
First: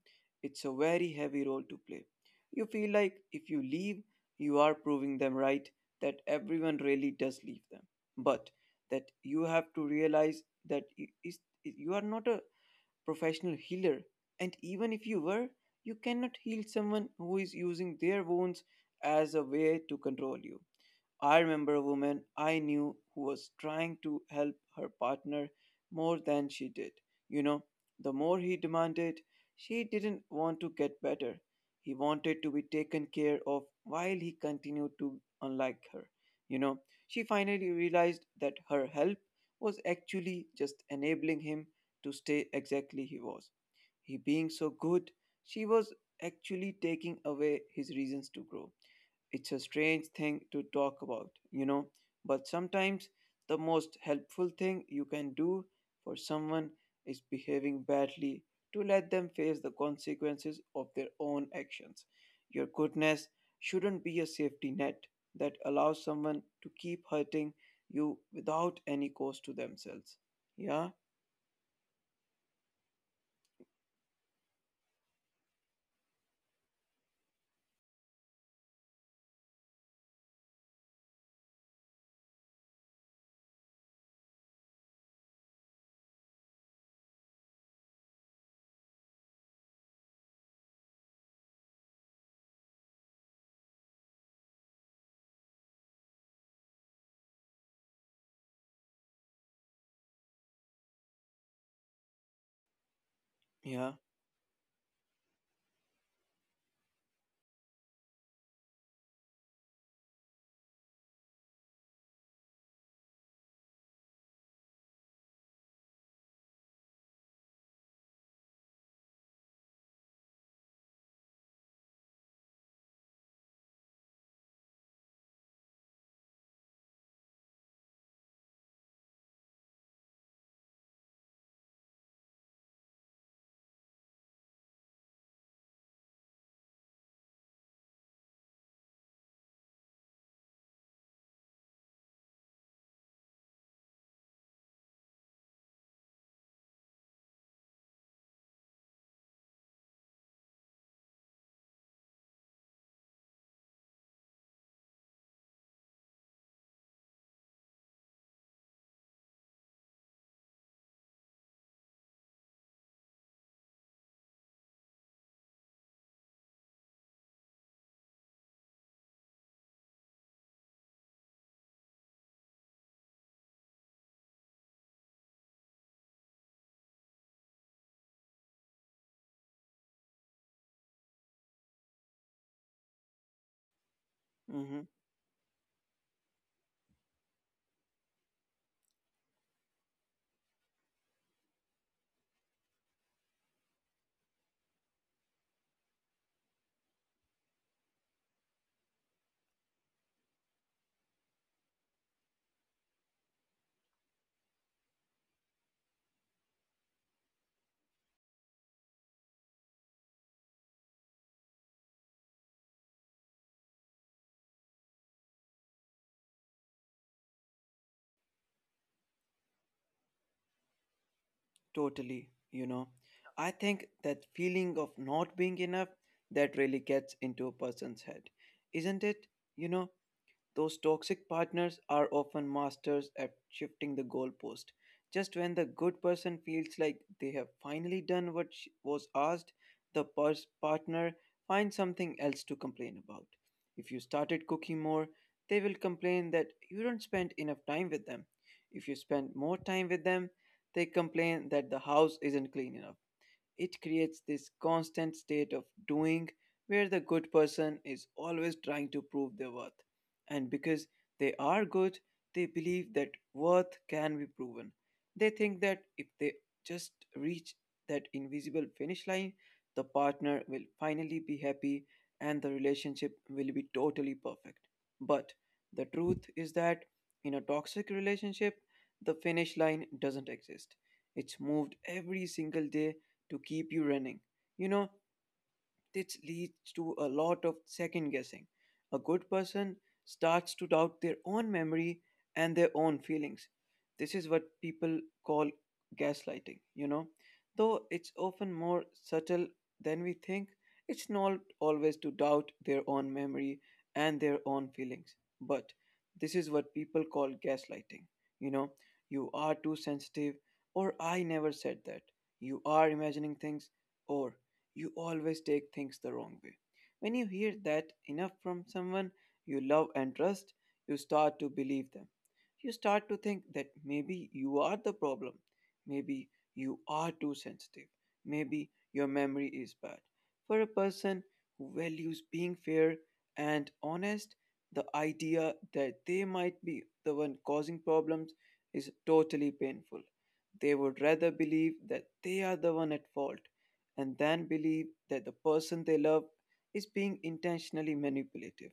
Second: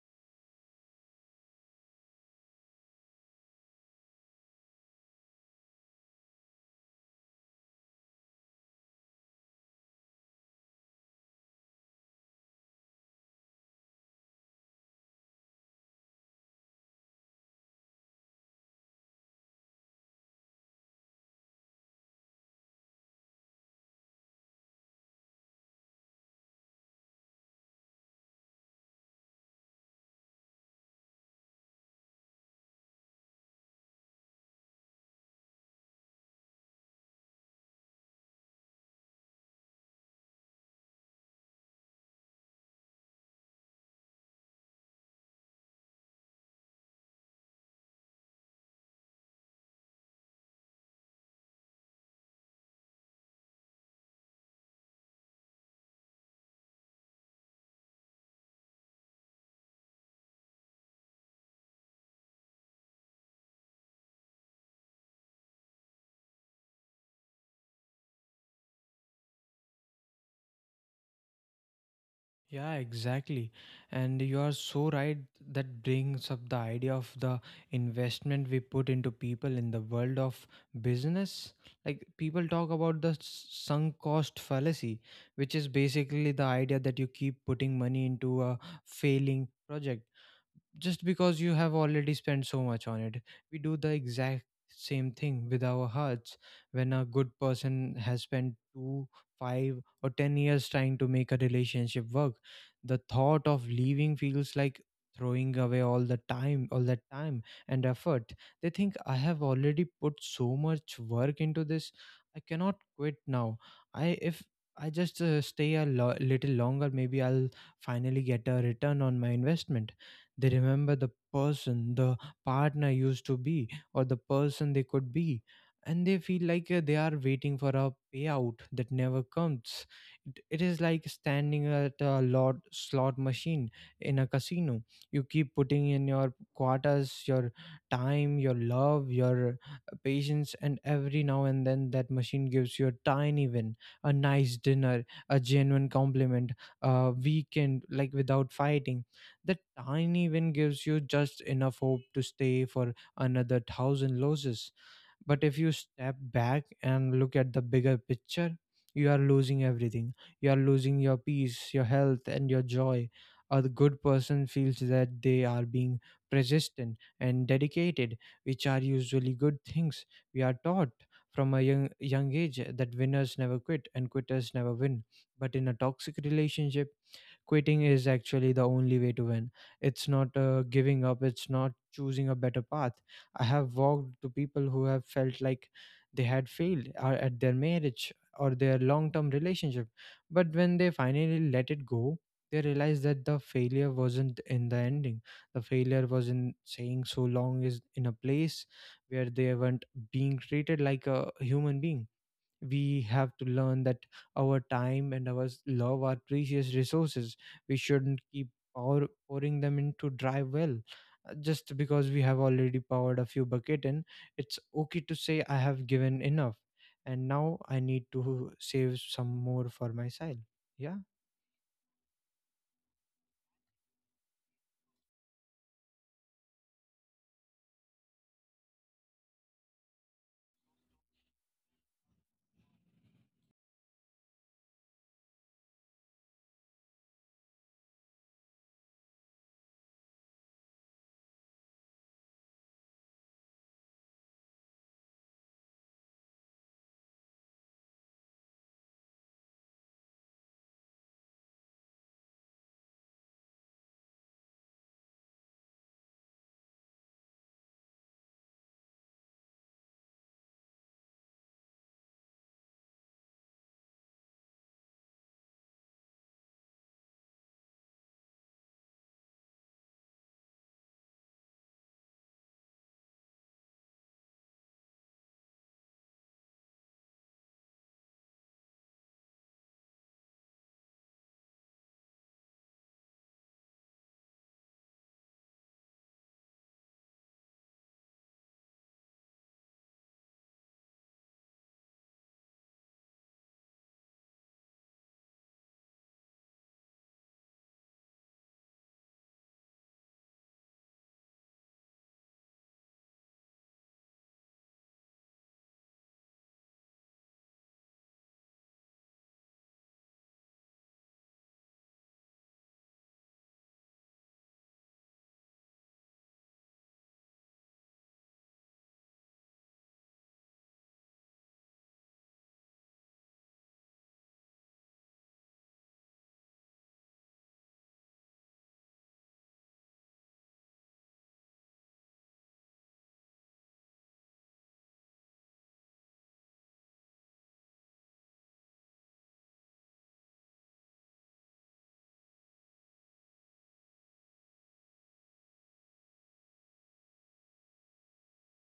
It's a very heavy role to play. You feel like if you leave, you are proving them right that everyone really does leave them, but that you have to realize that i- is- you are not a professional healer, and even if you were, you cannot heal someone who is using their wounds as a way to control you. I remember a woman I knew who was trying to help her partner more than she did. You know, the more he demanded, she didn't want to get better. He wanted to be taken care of while he continued to unlike her. You know, she finally realized that her help was actually just enabling him to stay exactly he was. He being so good, she was actually taking away his reasons to grow. It's a strange thing to talk about, you know, but sometimes the most helpful thing you can do for someone is behaving badly to let them face the consequences of their own actions. Your goodness shouldn't be a safety net that allows someone to keep hurting you without any cost to themselves. Yeah, Yeah, exactly. And you are so right. That brings up the idea of the investment we put into people. In the world of business, like people talk about the s- sunk cost fallacy, which is basically the idea that you keep putting money into a failing project just because you have already spent so much on it. We do the exact same thing with our hearts. When a good person has spent two, five, or ten years trying to make a relationship work, the thought of yeah. leaving feels like throwing away all the time all that time and effort. They think, I have already put so much work into this, I cannot quit now. I if I just uh, stay a lo- little longer, maybe I'll finally get a return on my investment. They remember the person the partner used to be, or the person they could be. And they feel like uh, they are waiting for a payout that never comes. It, it is like standing at a lot slot machine in a casino. You keep putting in your quarters, your time, your love, your uh, patience, and every now and then that machine gives you a tiny win, a nice dinner, a genuine compliment, a weekend like without fighting. That tiny win gives you just enough hope to stay for another thousand losses. But if you step back and look at the bigger picture, you are losing everything. You are losing your peace, your health, and your joy. A good person feels that they are being persistent and dedicated, which are usually good things. We are taught from a young, young age that winners never quit and quitters never win. But in a toxic relationship, quitting is actually the only way to win. It's not uh, giving up, it's not choosing a better path. I have walked to people Mhm. who have felt like they had failed uh, at their marriage or their long term relationship. But when they finally let it go, they realized that the failure wasn't in the ending. The failure was in saying so long is in a place where they weren't being treated like a human being. We have to learn that our time and our s- love are precious resources. We shouldn't keep our pouring them into dry well. Uh, just because we have already poured a few bucket in, it's okay to say I have given enough and now I need to save some more for myself. Yeah, Totally, you know. I think that feeling of not being enough that really gets into a person's head, isn't it? You know, those toxic partners are often masters at shifting the goalpost. Just when the good person feels like they have finally done what sh- was asked, the pers- partner finds something else to complain about. If you started cooking more, they will complain that you don't spend enough time with them. If you spend more time with them, they complain that the house isn't clean enough. It creates this constant state of doing where the good person is always trying to prove their worth. And because they are good, they believe that worth can be proven. They think that if they just reach that invisible finish line, the partner will finally be happy and the relationship will be totally perfect. But the truth is that in a toxic relationship, the finish line doesn't exist. It's moved every single day to keep you running. You know, this leads to a lot of second guessing. A good person starts to doubt their own memory and their own feelings. This is what people call gaslighting, you know. Though it's often more subtle than we think, it's not always to doubt their own memory and their own feelings. But this is what people call gaslighting, you know. You are too sensitive, or I never said that. You are imagining things, or you always take things the wrong way. When you hear that enough from someone you love and trust, you start to believe them. You start to think that maybe you are the problem. Maybe you are too sensitive. Maybe your memory is bad. For a person who values being fair and honest, the idea that they might be the one causing problems is totally painful. They would rather believe that they are the one at fault and then believe that the person they love is being intentionally manipulative.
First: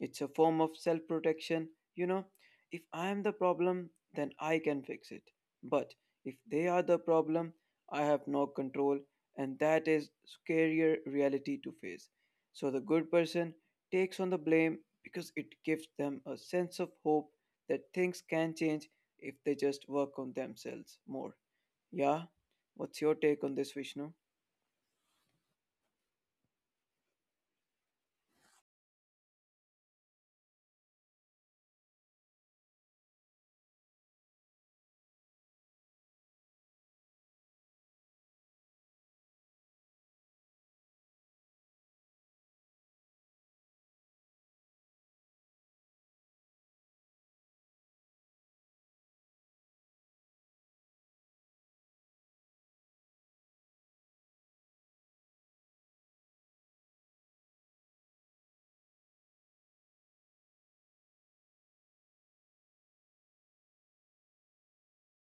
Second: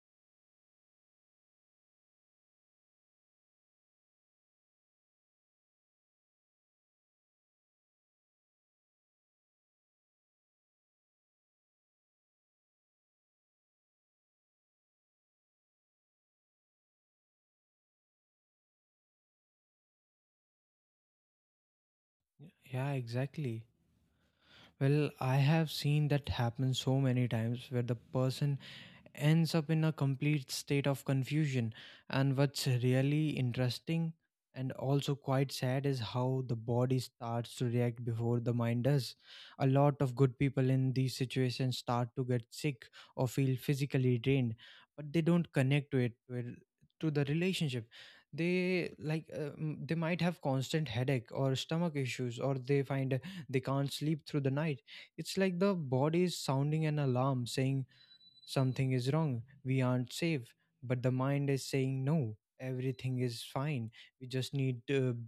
It's a form of self protection. You know, if I am the problem, then I can fix it. But if they are the problem, I have no control, and that is scarier reality to face. So the good person takes on the blame because it gives them a sense of hope that things can change if they just work on themselves more. Yeah? yeah, What's your take on exactly. this, Vishnu? Well, I have seen that happen so many times where the person ends up in a complete state of confusion. And what's really interesting and also quite sad is how the body starts to react before the mind does. A lot of good people in these situations start to get sick or feel physically drained, but they don't connect to it to, to the relationship. They like uh, mm, they might have constant headache or stomach issues, or they find uh, they can't sleep through the night. It's like the body is sounding an alarm saying something is wrong. We aren't safe. But the mind is saying, no, everything is fine. We just need to,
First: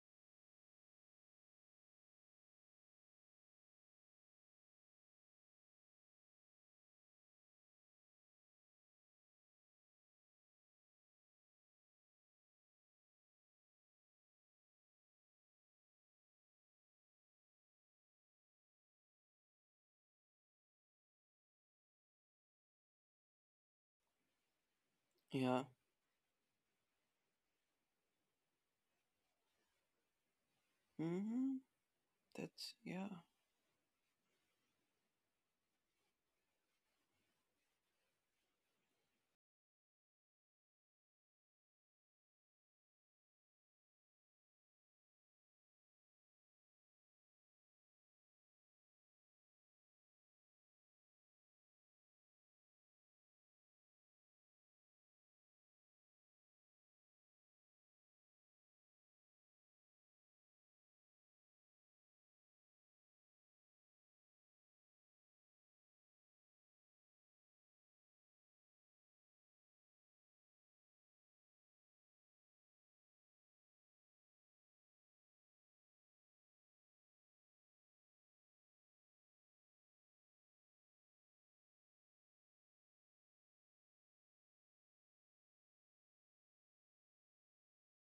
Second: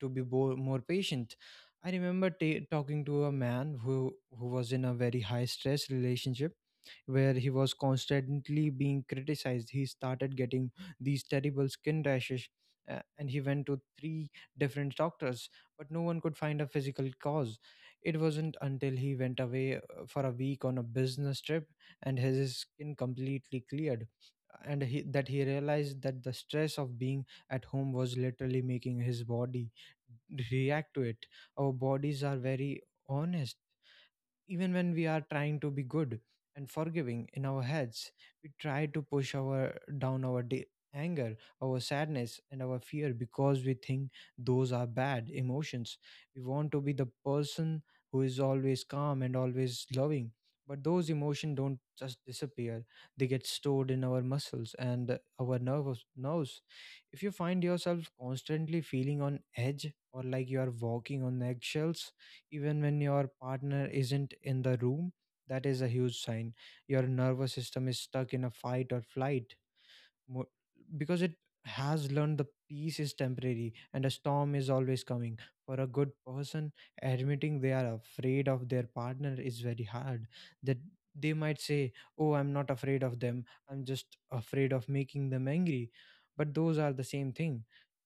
to be bo- more patient. I remember ta talking to a man who, who was in a very high stress relationship where he was constantly being criticized. He started getting these terrible skin rashes, uh, and he went to three different doctors, but no one could find a physical cause. It wasn't until he went away uh, for a week on a business trip and his skin completely cleared and he, that he Yeah. realized that the stress of being at home was literally making his body react to it. Hmm. Our bodies are That's, very yeah. honest, even when we are trying to be good and forgiving in our heads. We try to push our down our de- anger, our sadness and our fear because we think those are bad emotions. We want to be the person who is always calm and always loving, but those emotions don't just disappear. They get stored in our muscles and our nervous nerves. If you find yourself constantly feeling on edge or like you are walking on eggshells even when your partner isn't in the room, that is a huge sign your nervous system is stuck in a fight or flight mo- because it has learned the peace is temporary and a storm is always coming. For a good person, admitting they are afraid of their partner is very hard. That they might say, oh, I'm not afraid of them, I'm just afraid of making them angry. But those are the same thing,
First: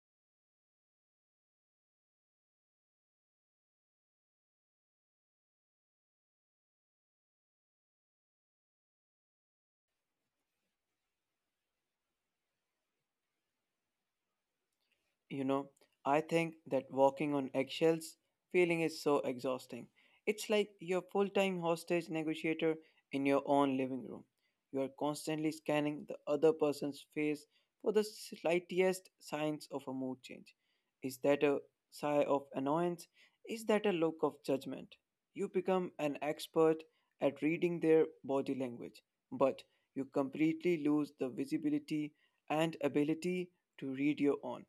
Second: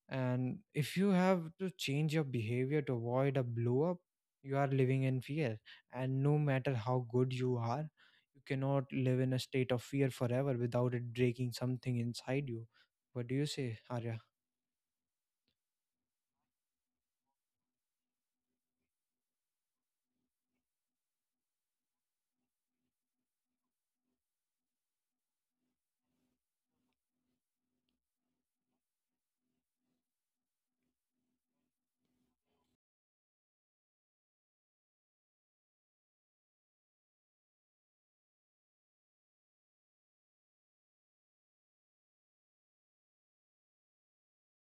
and if you have to change your behavior to avoid a blow up, you are living in fear. And no matter how good you are, you cannot live in a state of fear forever without it breaking something inside you. What do you say, Arya? You know, I think that walking on eggshells feeling is so exhausting. It's like you're full time hostage negotiator in your own living room. You are constantly scanning the other person's face for the slightest signs of a mood change. Is that a sigh of annoyance? Is that a look of judgment? You become an expert at reading their body language, but you completely lose the visibility and ability to read your own.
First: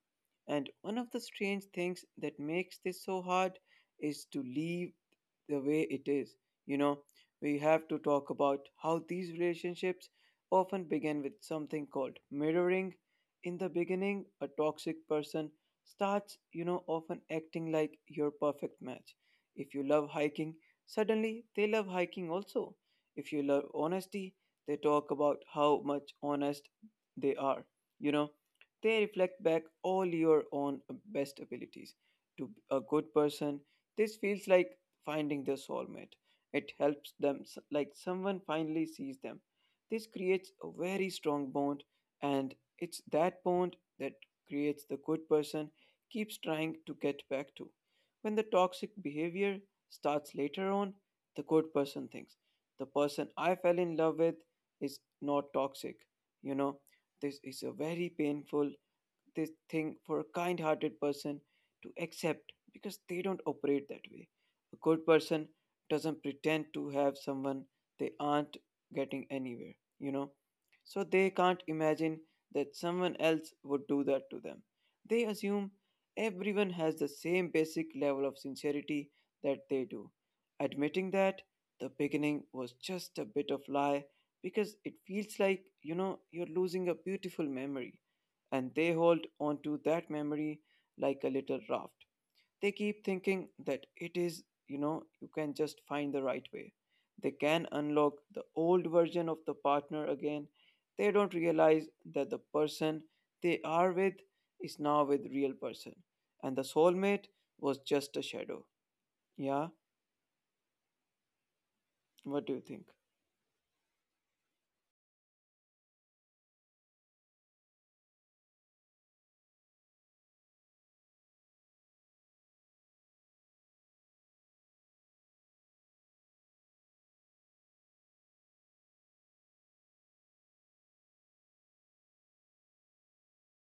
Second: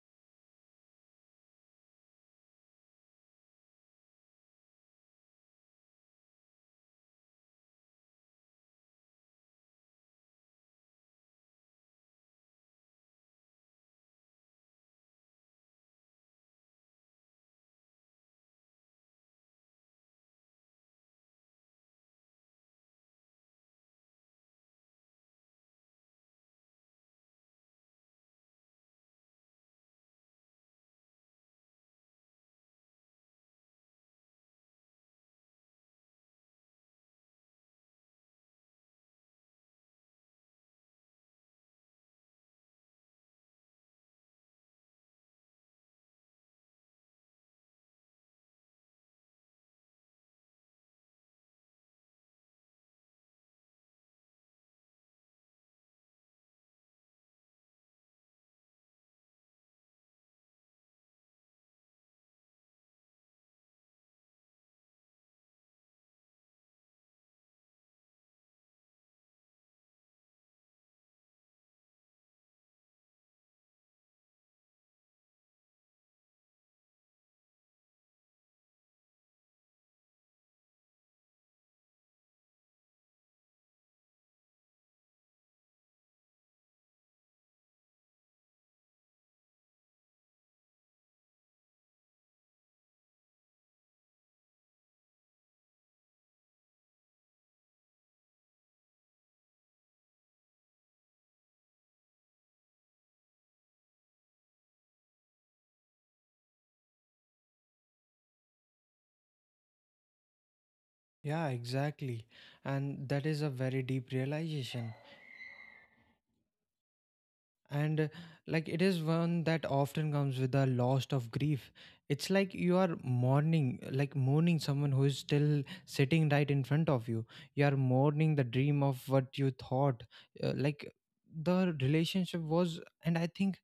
And one of the strange things that makes this so hard is to leave the way it is. You know, we have to talk about how these relationships often begin with something called mirroring. In the beginning, a toxic person starts, you know, often acting like your perfect match. If you love hiking, suddenly they love hiking also. If you love honesty, they talk about how much honest they are. You know, they reflect back all your own uh, best abilities. To a good person, this feels like finding their soulmate. It helps them, s- like someone finally sees them. This creates a very strong bond, and it's that bond that creates the good person keeps trying to get back to. When the toxic behavior starts later on, the good person thinks the person I fell in love with is not toxic. You know, this is a very painful this thing for a kind hearted person to accept because they don't operate that way. A good person doesn't pretend to have someone they aren't getting anywhere, you know. So they can't imagine that someone else would do that to them. They assume everyone has the same basic level of sincerity that they do. Admitting that the beginning was just a bit of lie because it feels like you know you're losing a beautiful memory and they hold on to that memory like a little raft. They keep thinking that it is, you know, you can just find the right way. They can unlock the old version of the partner again. They don't realize that the person they are with is now with real person and the soulmate was just a shadow. Yeah, Yeah, exactly. what do you think? And that is a very deep realization. and uh, like it is one that often comes with the loss of grief. It's like you are mourning, like mourning someone who is still sitting right in front of you. You are mourning the dream of what you thought, uh, like, the relationship was. And I think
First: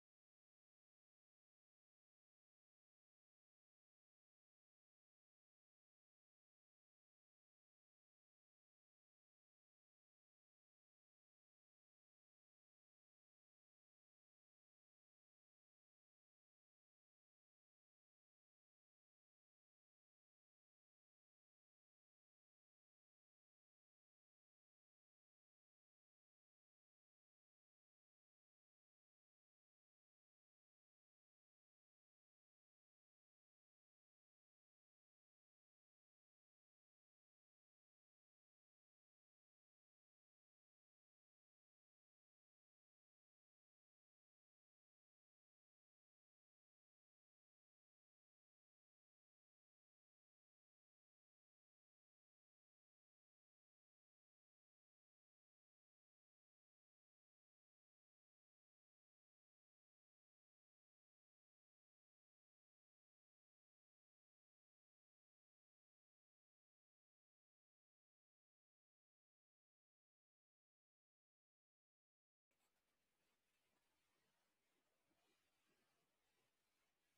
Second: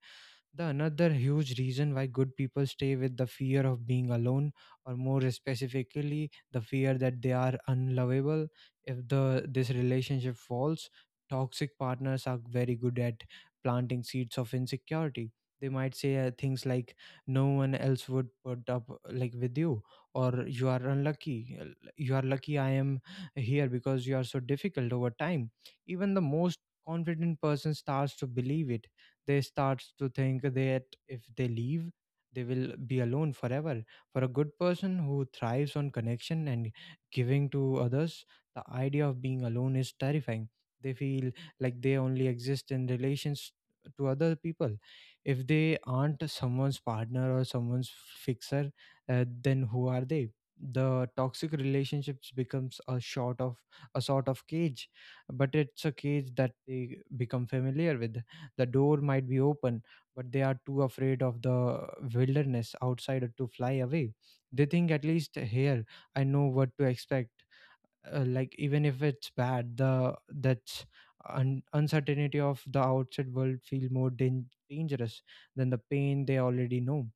the another huge reason why good people stay with the fear of being alone, or more specifically, the fear that they are unlovable. If the this relationship falls, toxic partners are very good at planting seeds of insecurity. They might say uh, things like, "No one else would put up uh, like with you," or, "You are unlucky. uh, You are lucky I am here because you are so difficult over time." Even the most confident person starts to believe it. They start to think that if they leave, they will be alone forever. For a good person who thrives on connection and giving to others, the idea of being alone is terrifying. They feel like they only exist in relations to other people. If they aren't someone's partner or someone's fixer, uh, then who are they? The toxic relationships becomes a sort of a sort of cage, but it's a cage that they become familiar with. The door might be open, but they are too afraid of the wilderness outside to fly away. They think, at least here, I know what to expect, uh, like, even if it's bad, the that's un- uncertainty of the outside world feel more dan- dangerous than the pain they already know.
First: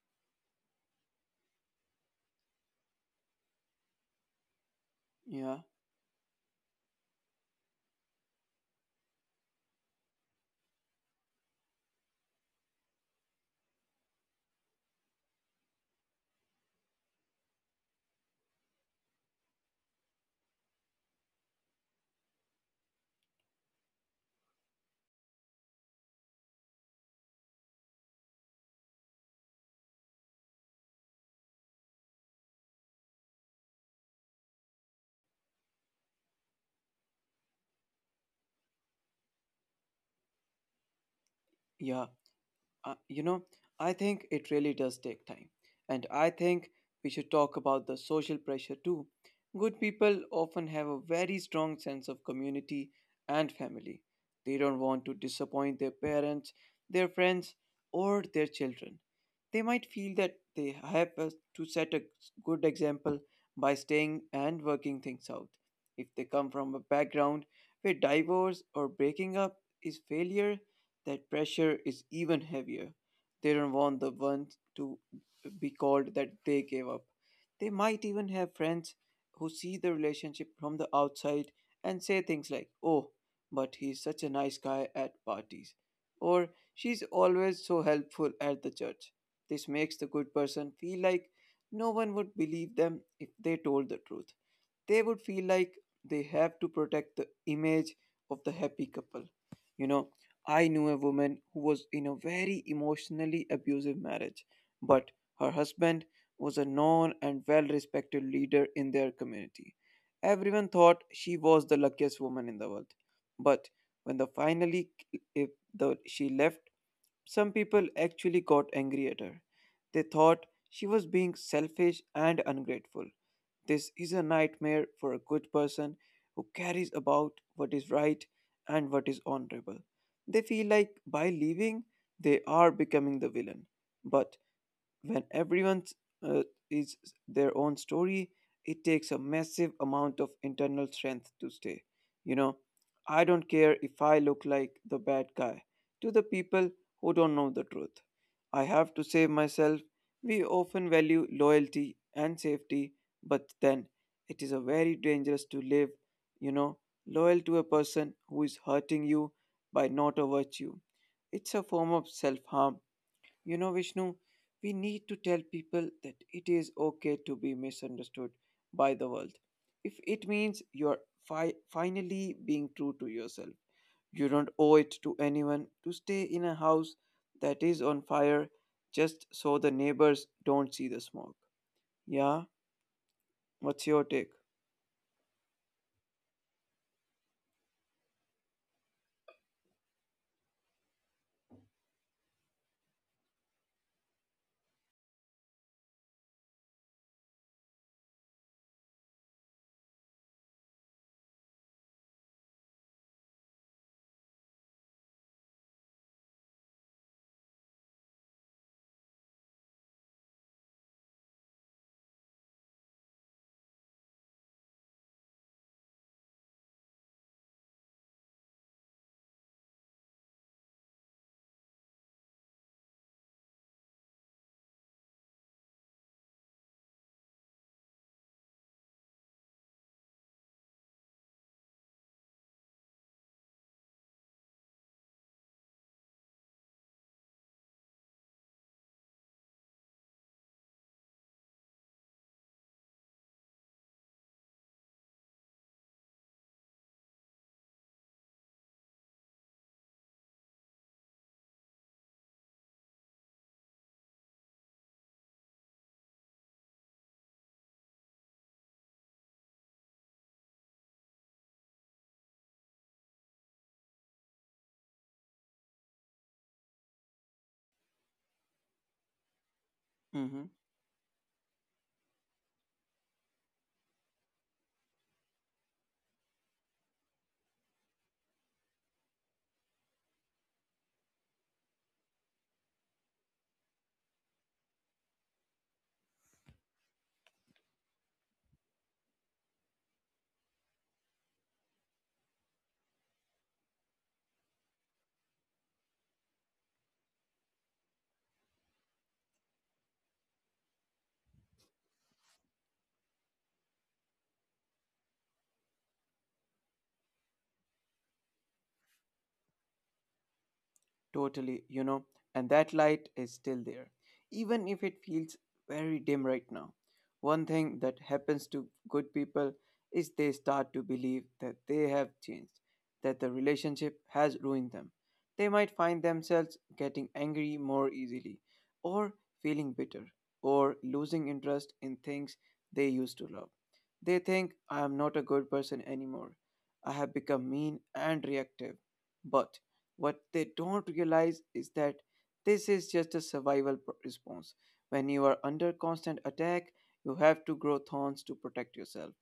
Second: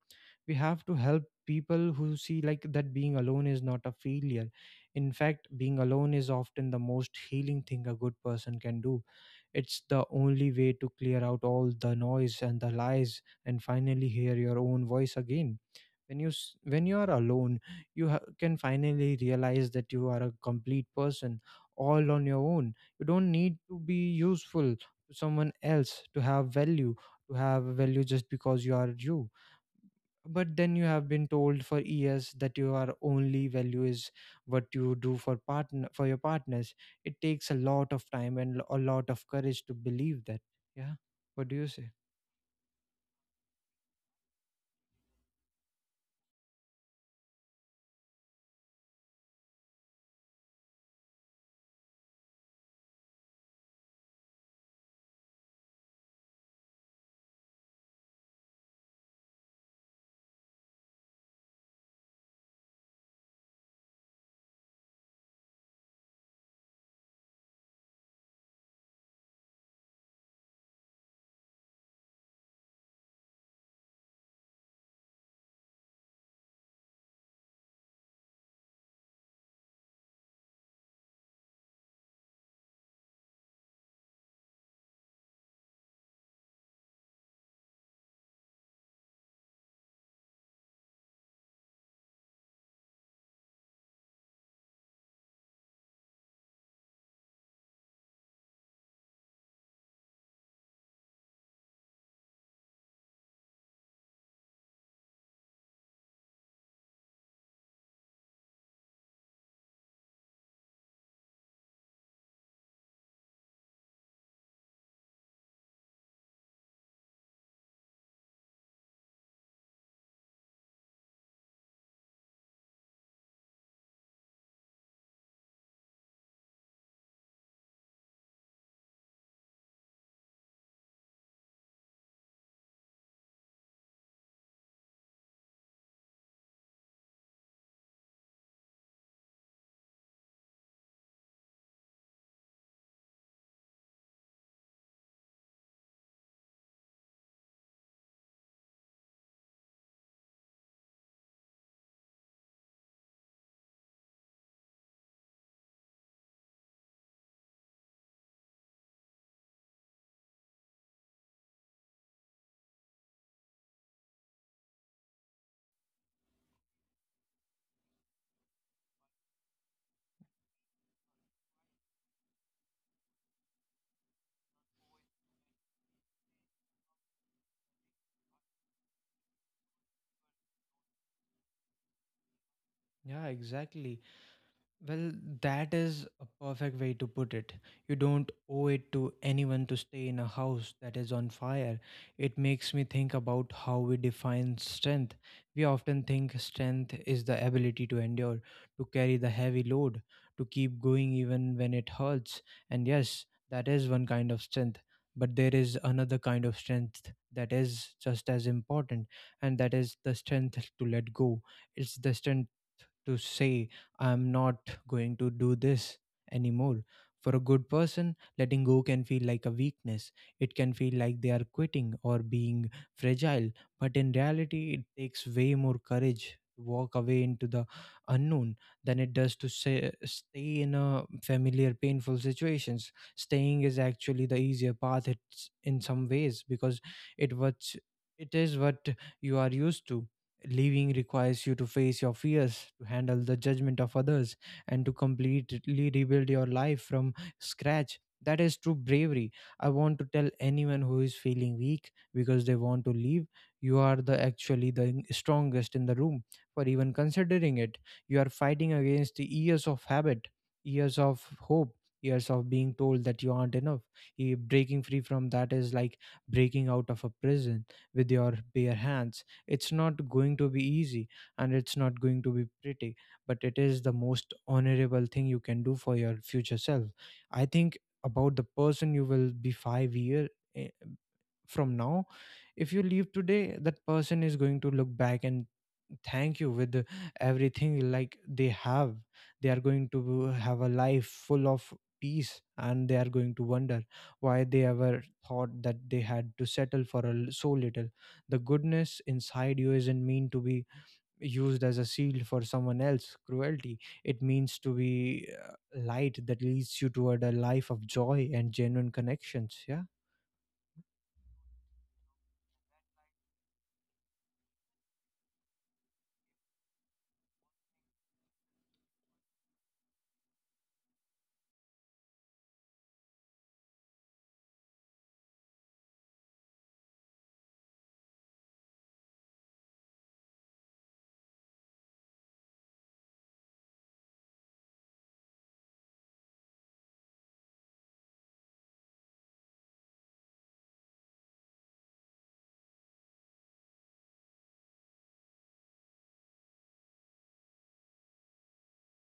We have to help people who see like that being alone is not a failure. In fact, Yeah, being alone is often the most healing thing a good person can do. It's the only way to clear out all the noise and the lies and finally hear your own voice again. When you s- when you are alone, you ha- can finally realize that you are a complete person all on your own. You don't need to be useful to someone else to have value, to have value just because you are you. But then you have been told for years that your only value is what you do for partner for your partners. It takes a lot of time and a lot of courage to believe that. Yeah, what do you say? yeah. Uh, you know, I think it really does take time. And I think we should talk about the social pressure too. Good people often have a very strong sense of community and family. They don't want to disappoint their parents, their friends, or their children. They might feel that they have uh, to set a good example by staying and working things out. If they come from a background where divorce or breaking up is failure, that pressure is even heavier. They don't want the ones to be called that they gave up. They might even have friends who see the relationship from the outside and say things like, "Oh, but he's such a nice guy at parties." Or, "she's always so helpful at the church." This makes the good person feel like no one would believe them if they told the truth. They would feel like they have to protect the image of the happy couple. You know, I knew a woman who was in a very emotionally abusive marriage, but her husband was a known and well respected leader in their community. Everyone thought she was the luckiest woman in the world. But when the finally if the, she left, some people actually got angry at her. They thought she was being selfish and ungrateful. This is a nightmare for a good person who carries about what is right and what is honorable. They feel like by leaving, they are becoming the villain. But when everyone uh, is their own story, it takes a massive amount of internal strength to stay. You know, I don't care if I look like the bad guy to the people who don't know the truth. I have to save myself. We often value loyalty and safety, but then it is a very dangerous to live, you know, loyal to a person who is hurting you by not a virtue. It's a form of self harm. You know, Vishnu, we need to tell people that it is okay to be misunderstood by the world. If it means you're fi- finally being true to yourself, you don't owe it to anyone to stay in a house that is on fire just so the neighbors don't see the smoke. Yeah, Yeah, what's your exactly. take? Well, that is a perfect way to put it. You don't owe it to anyone to stay in a house that is on fire. It makes me think about how we define strength. We often think strength is the ability to endure, to carry the heavy load, to keep going even when it hurts. And yes, that is one kind of strength. But there is another kind of strength that is just as important, and that is the strength to let go. It's the strength to say I'm not going to do this anymore. For a good person, letting go can feel like a weakness. It can feel like they are quitting or being fragile. But in reality, it takes way more courage to walk away into the unknown than it does to say, stay in a familiar, painful situations. Staying is actually the easier path, it's in some ways because it what it is what you are used to. Living requires you to face your fears, to handle the judgment of others, and to completely rebuild your life from scratch. That is true bravery. I want to tell anyone who is feeling weak because they want to leave, you are the actually the strongest in the room for even considering it. You are fighting against the years of habit, years of hope, years of being told that you aren't enough. Eh, Breaking free from that is like breaking out of a prison with your bare hands. It's not going to be easy and it's not going to be pretty, but it is the most honorable thing you can do for your future self. I think about the person you will be five year eh, from now. If you leave today, that person is going to look back and thank you with everything like they have. They are going to have a life full of peace and they are going to wonder why they ever thought that they had to settle for a, l- so little. The goodness inside you isn't mean to be used as a shield for someone else's cruelty. It means to be, uh, light that leads you toward a life of joy and genuine connections. Totally, you know, and that light is still there, even if it feels very dim right now. One thing that happens to good people is they start to believe that they have changed, that the relationship has ruined them. They might find themselves getting angry more easily, or feeling bitter, or losing interest in things they used to love. They think I am not a good person anymore. I have become mean and reactive. But what they don't realize is that this is just a survival pr- response. When you are under constant attack, you have to grow thorns to protect yourself.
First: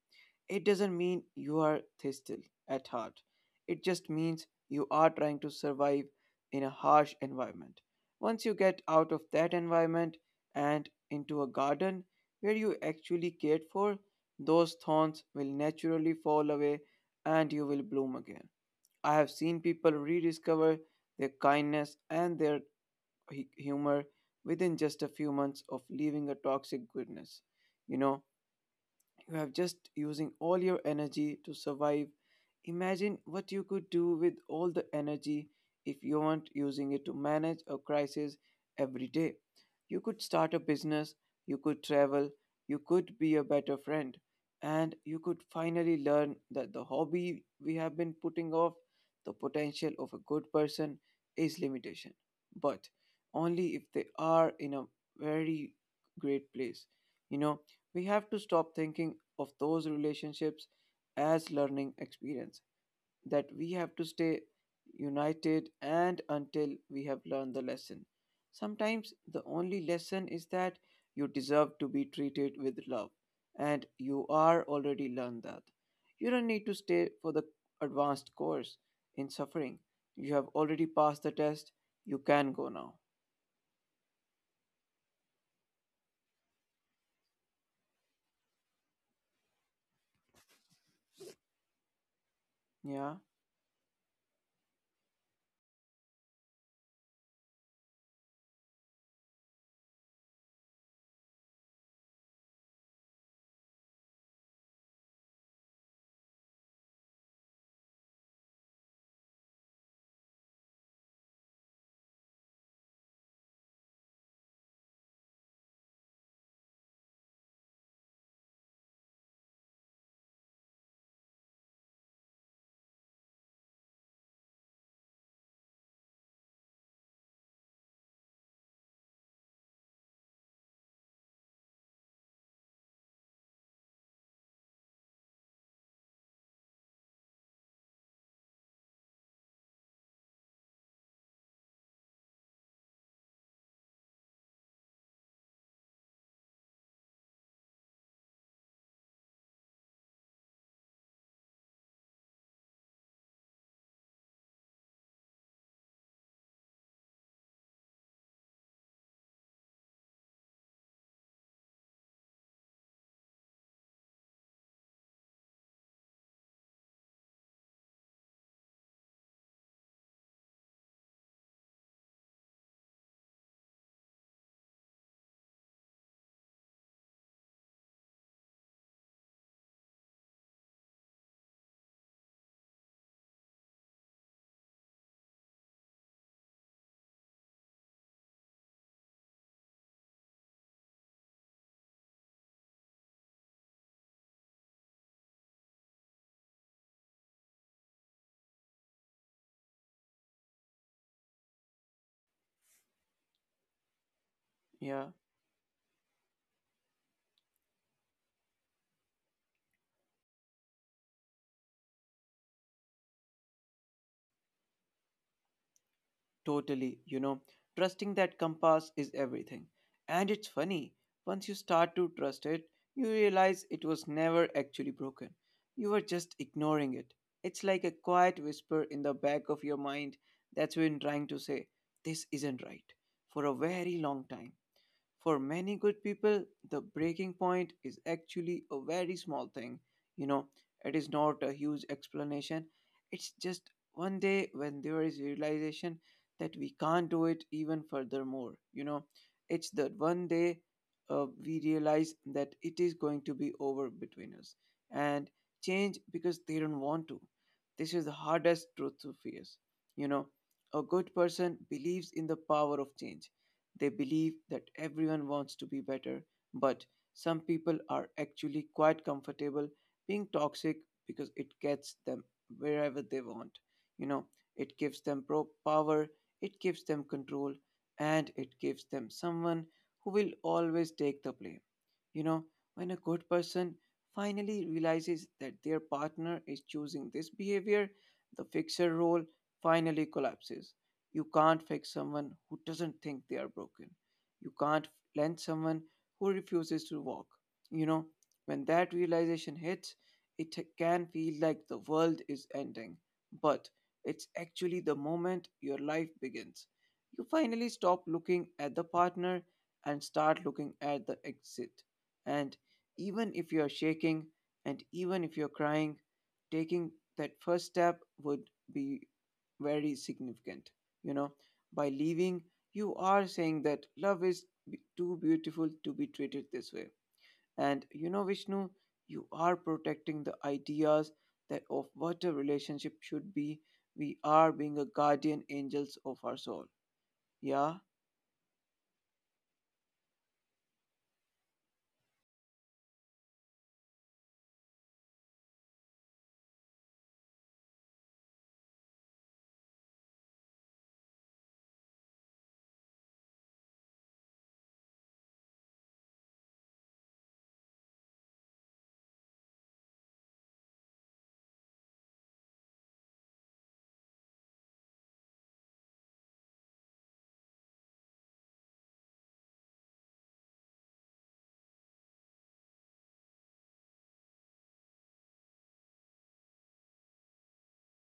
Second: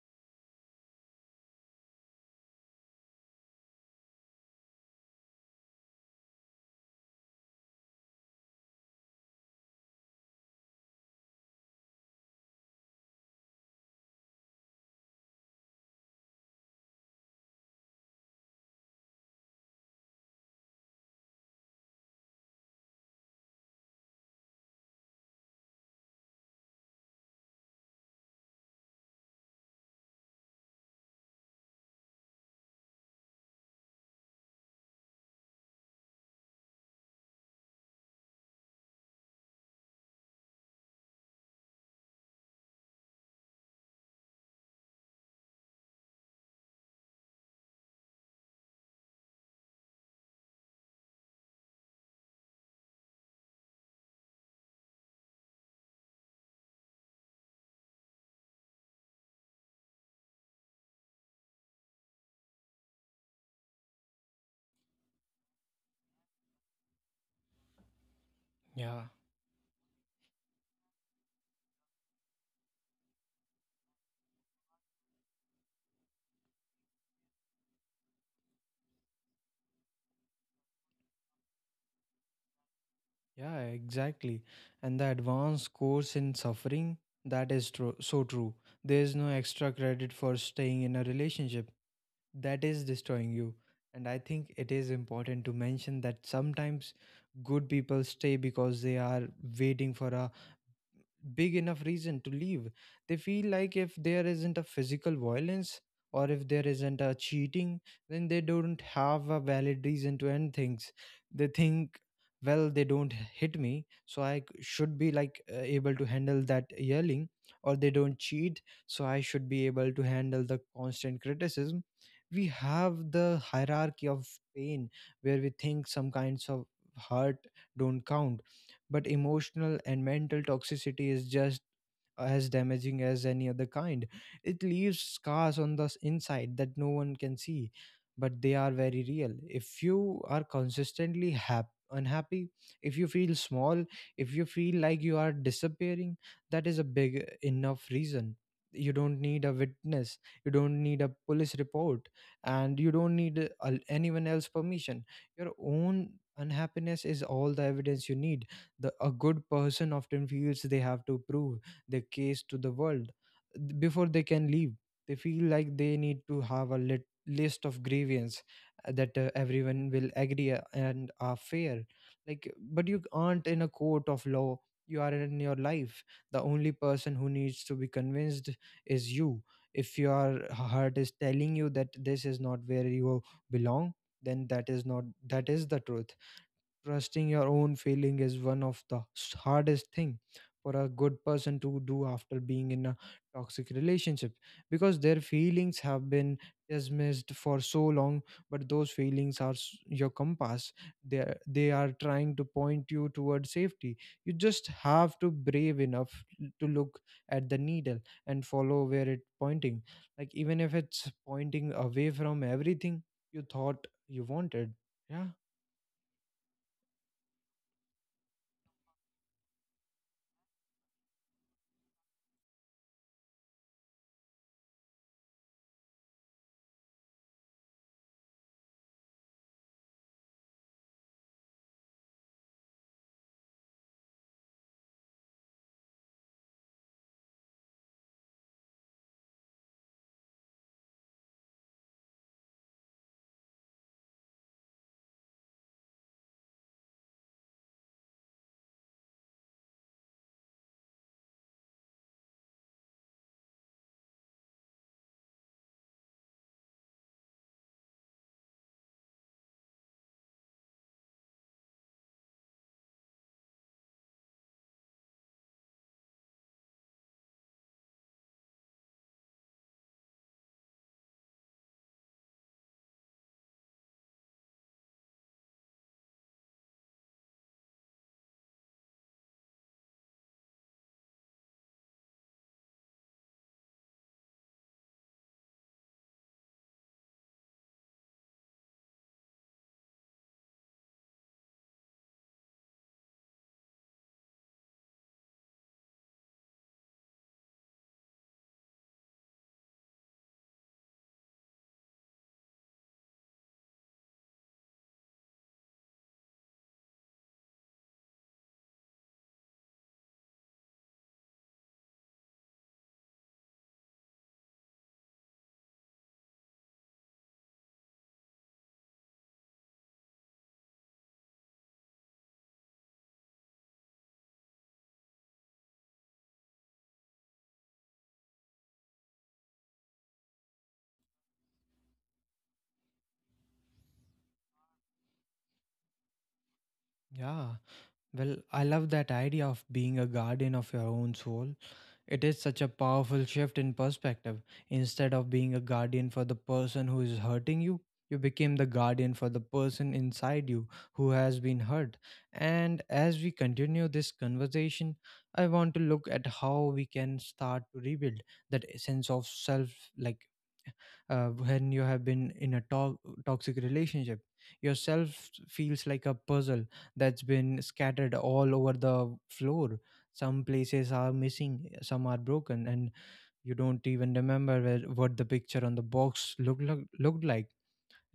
It doesn't mean you are thistle at heart. It just means you are trying to survive in a harsh environment. Once you get out of that environment and into a garden where you actually cared for, those thorns will naturally fall away and you will bloom again. I have seen people rediscover their kindness and their hu- humor within just a few months of leaving a toxic goodness. You know, you have just using all your energy to survive. Imagine what you could do with all the energy if you weren't using it to manage a crisis every day. You could start a business, you could travel, you could be a better friend, and you could finally learn that the hobby we have been putting off. The potential of a good person is limitation, but only if they are in a very great place. You know, we have to stop thinking of those relationships as learning experience that we have to stay united and until we have learned the lesson. Yeah, Sometimes the only lesson is that you deserve to be treated with love, and you are already learned that. You don't need to stay for the advanced course in suffering. You have already passed the test. You can go now. yeah, exactly. And the advanced course in suffering, that is true, so true. There is no extra credit for staying in a relationship that is Yeah. destroying you. And I think it is important to mention that sometimes good people stay because they are waiting for a big enough reason to leave. They feel like if there isn't a physical violence or if there isn't a cheating, then they don't have a valid reason to end things. They think, well, they don't hit me, so I c- should be like uh, able to handle that yelling, or they don't cheat, so I should be able to handle the constant criticism. We have the hierarchy of pain where we think some kinds of hurt don't count, but emotional and mental toxicity is just as damaging as any other kind. It leaves scars on the s- inside that no one can see, but they are very real. If you are consistently hap- unhappy, if you feel small, if you feel like you are disappearing, that is a big enough reason. You don't need a witness, you don't need a police report, and you don't need uh, al- anyone else's permission. Your own unhappiness is all the evidence you need. The a good person often feels they have to prove their case to the world before they can leave. They feel like they need to have a lit- list of grievance, uh, that uh, everyone will agree uh, and are fair. Like, but you aren't in a court of law. You are in your life. The only person who needs to be convinced is you. If your heart is telling you that this is not where you belong, then that is not that is the truth. Trusting your own feeling is one of the s- hardest thing for a good person to do after being in a toxic relationship, because their feelings have been dismissed for so long. But those feelings are s- your compass. They are, they are trying to point you toward safety. You just Yeah. have to brave enough l- to look at the needle and follow where it pointing, like even if it's pointing away from everything you thought you wanted. Yeah. Totally, you know, trusting that compass is everything. And it's funny, once you start to trust it, you realize it was never actually broken. You were just ignoring it. It's like a quiet whisper in the back of your mind that's been trying to say, this isn't right, for a very long time. For many good people, the breaking point is actually a very small thing. You know, it is not a huge explanation. It's just one day when there is realization that we can't do it even furthermore. You know, it's the one day uh, we realize that it is going to be over between us and change because they don't want to. This is the hardest truth to face. You know, a good person believes in the power of change. They believe that everyone wants to be better, but some people are actually quite comfortable being toxic because it gets them wherever they want. You know, it gives them pro- power, it gives them control, and it gives them someone who will always take the blame. You know, when a good person finally realizes that their partner is choosing this behavior, the fixer role finally collapses. You can't fix someone who doesn't think they are broken. You can't lend someone who refuses to walk. You know, when that realization hits, it can feel like the world is ending. But it's actually the moment your life begins. You finally stop looking at the partner and start looking at the exit. And even if you're shaking and even if you're crying, taking that first step would be very significant. You know, by leaving, you are saying that love is b- too beautiful to be treated this way. And you know, Vishnu, you are protecting the ideas that of what a relationship should be. We are being a guardian angels of our soul. Yeah. Yeah, Well, I love that idea of being a guardian of your own soul. It is such a powerful shift in perspective. Instead of being a guardian for the person who is hurting you, you became the guardian for the person inside you who has been hurt. And as we continue this conversation, I want to look at how we can start to rebuild that sense of self. Like, uh, when you have been in a to- toxic relationship, yourself feels like a puzzle that's been scattered all over the floor. Some places are missing, some are broken, and you don't even remember where, what the picture on the box looked look, looked like.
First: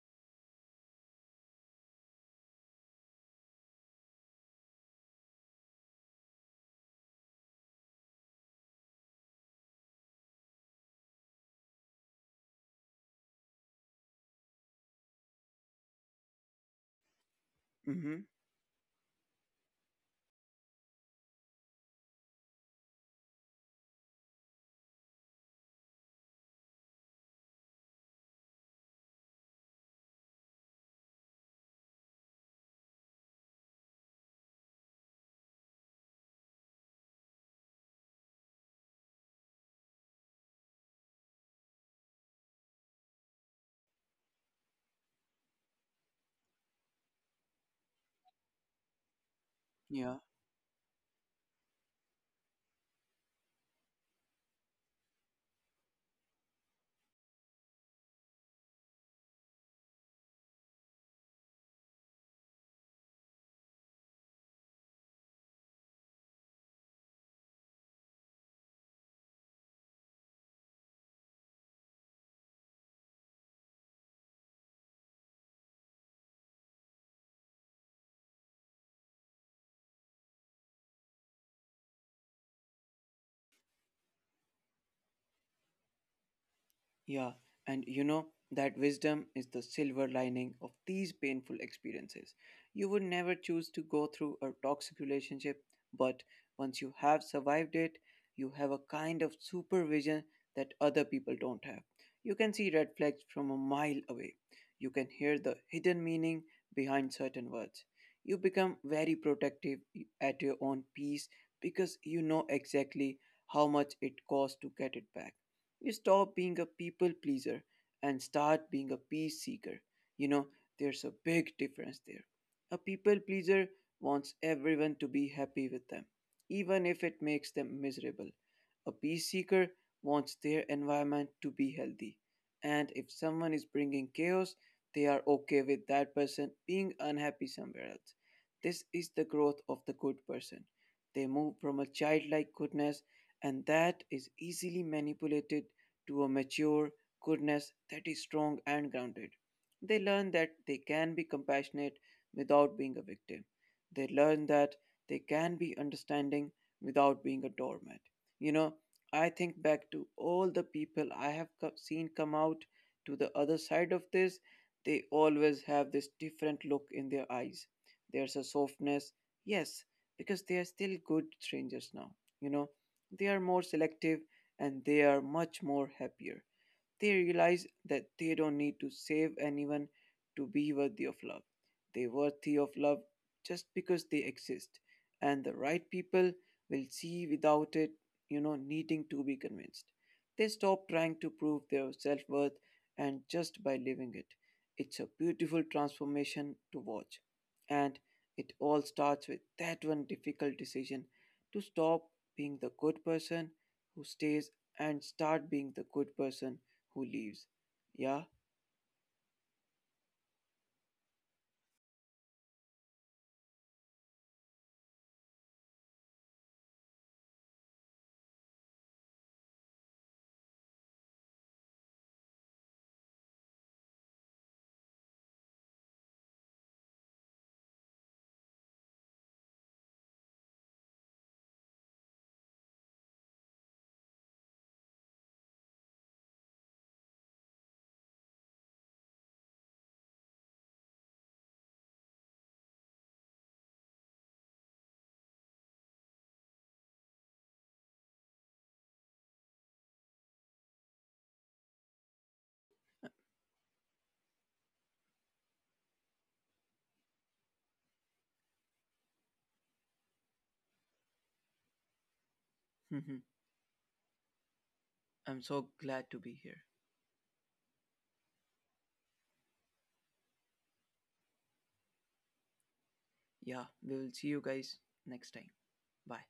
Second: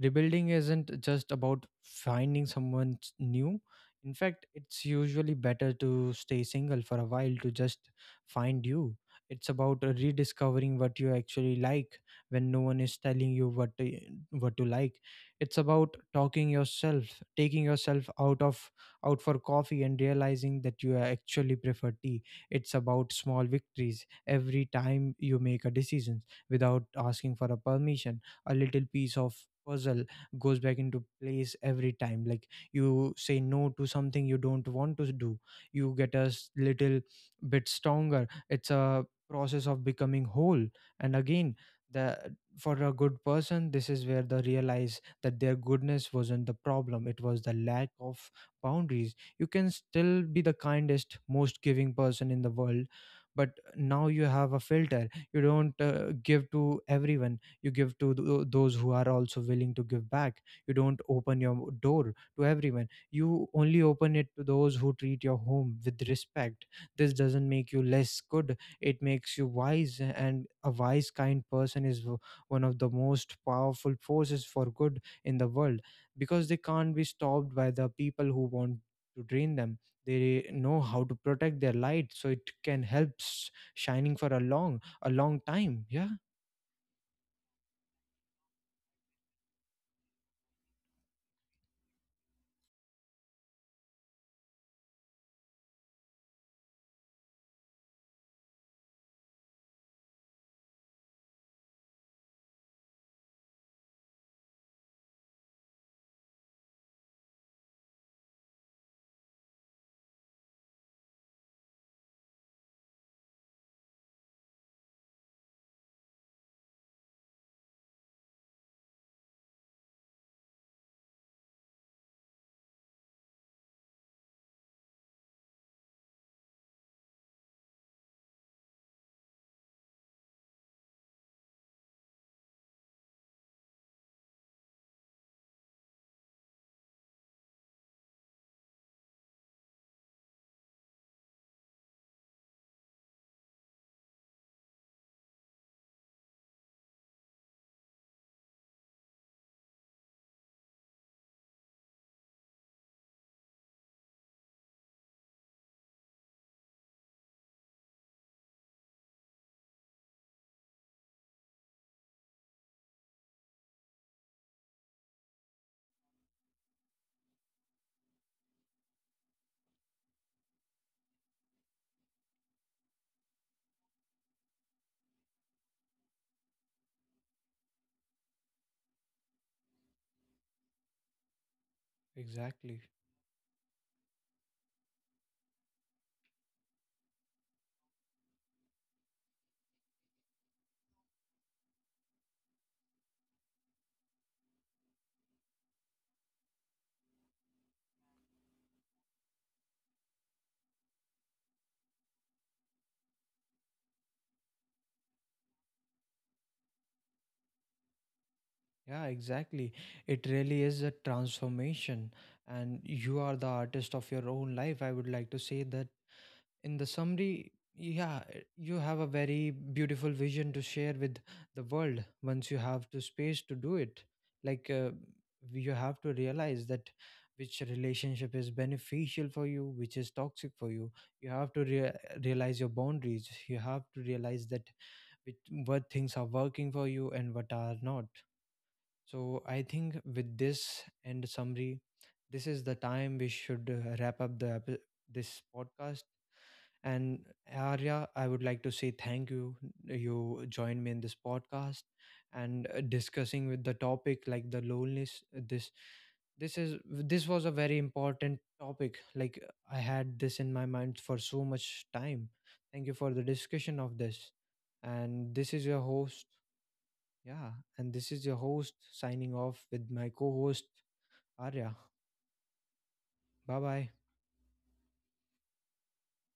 Rebuilding isn't just about finding someone s- new. In fact, it's usually better to stay single for a while to just find you. It's about uh, rediscovering what you actually like when no one is telling you what to, what to like. It's about talking yourself, taking yourself hmm, out of out for coffee and realizing that you actually prefer tea. It's about small victories. Every time you make a decision without asking for a permission, a little piece of puzzle goes back into place. Every time like you say no to something you don't want to do, you get a s- little bit stronger. It's a process of becoming whole and again. The For a good person, this is where they realize that their goodness wasn't the problem, it was the lack of boundaries. You can yeah. still be the kindest, most giving person in the world, but now you have a filter. You don't uh, give to everyone, you give to tho- those who are also willing to give back. You don't open your door to everyone, you only open it to those who treat your home with respect. This doesn't make you less good, it makes you wise. And a wise kind person is w- one of the most powerful forces for good in the world, because they can't be stopped by the people who want to drain them. They know how to protect their light so it can help s- shining for a long a long time. Yeah, Yeah, and you know, that wisdom is the silver lining of these painful experiences. You would never choose to go through a toxic relationship, but once you have survived it, you have a kind of supervision that other people don't have. You can see red flags from a mile away. You can hear the hidden meaning behind certain words. You become very protective at your own peace because you know exactly how much it costs to get it back. You stop being a people pleaser and start being a peace seeker. You know, there's a big difference there. A people pleaser wants everyone to be happy with them, even if it makes them miserable. A peace seeker wants their environment to be healthy. And if someone is bringing chaos, they are okay with that person being unhappy somewhere else. This is the growth of the good person. They move from a childlike goodness, and that is easily manipulated to a mature goodness that is strong and grounded. They learn that they can be compassionate without being a victim. They learn that they can be understanding without being a doormat. You know, I think back to all the people I have co- seen come out to the other side of this, they always have this different look in their eyes. There's a softness, yes, because they are still good strangers now. You know, they are more selective and they are much more happier. They realize that they don't need to save anyone to be worthy of love. They're worthy of exactly. love just because they exist, and the right people will see without it, you know, needing to be convinced. They stop trying to prove their self worth and just by living it. It's a beautiful transformation to watch. And it all starts with that one difficult decision to stop being the good person who stays and start being the good person who leaves. Yeah, Yeah, exactly. It really is a transformation, and you are the artist of your own life. I would like to say that in the summary, yeah, eh, you have a very beautiful vision to share with the world once you have the space to do it. Like, uh, you have to realize that which relationship is beneficial for you, which is toxic for you. You have to rea- realize your boundaries. You have to realize that which, what things are working for you and what are not. So I think with this and summary, this is the time we should uh, wrap up the epi- this podcast. And Arya, I would like to say thank you. You joined me in this podcast and uh, discussing with the topic like the loneliness. uh, This this is this was a very important topic. Like, I had this in my mind for so much time. Thank you for the I'm discussion of this. And this is so your glad to host. be here. Yeah, and this is your host signing off with my co host Arya. Bye Yeah, bye. we will see you guys next time. Bye.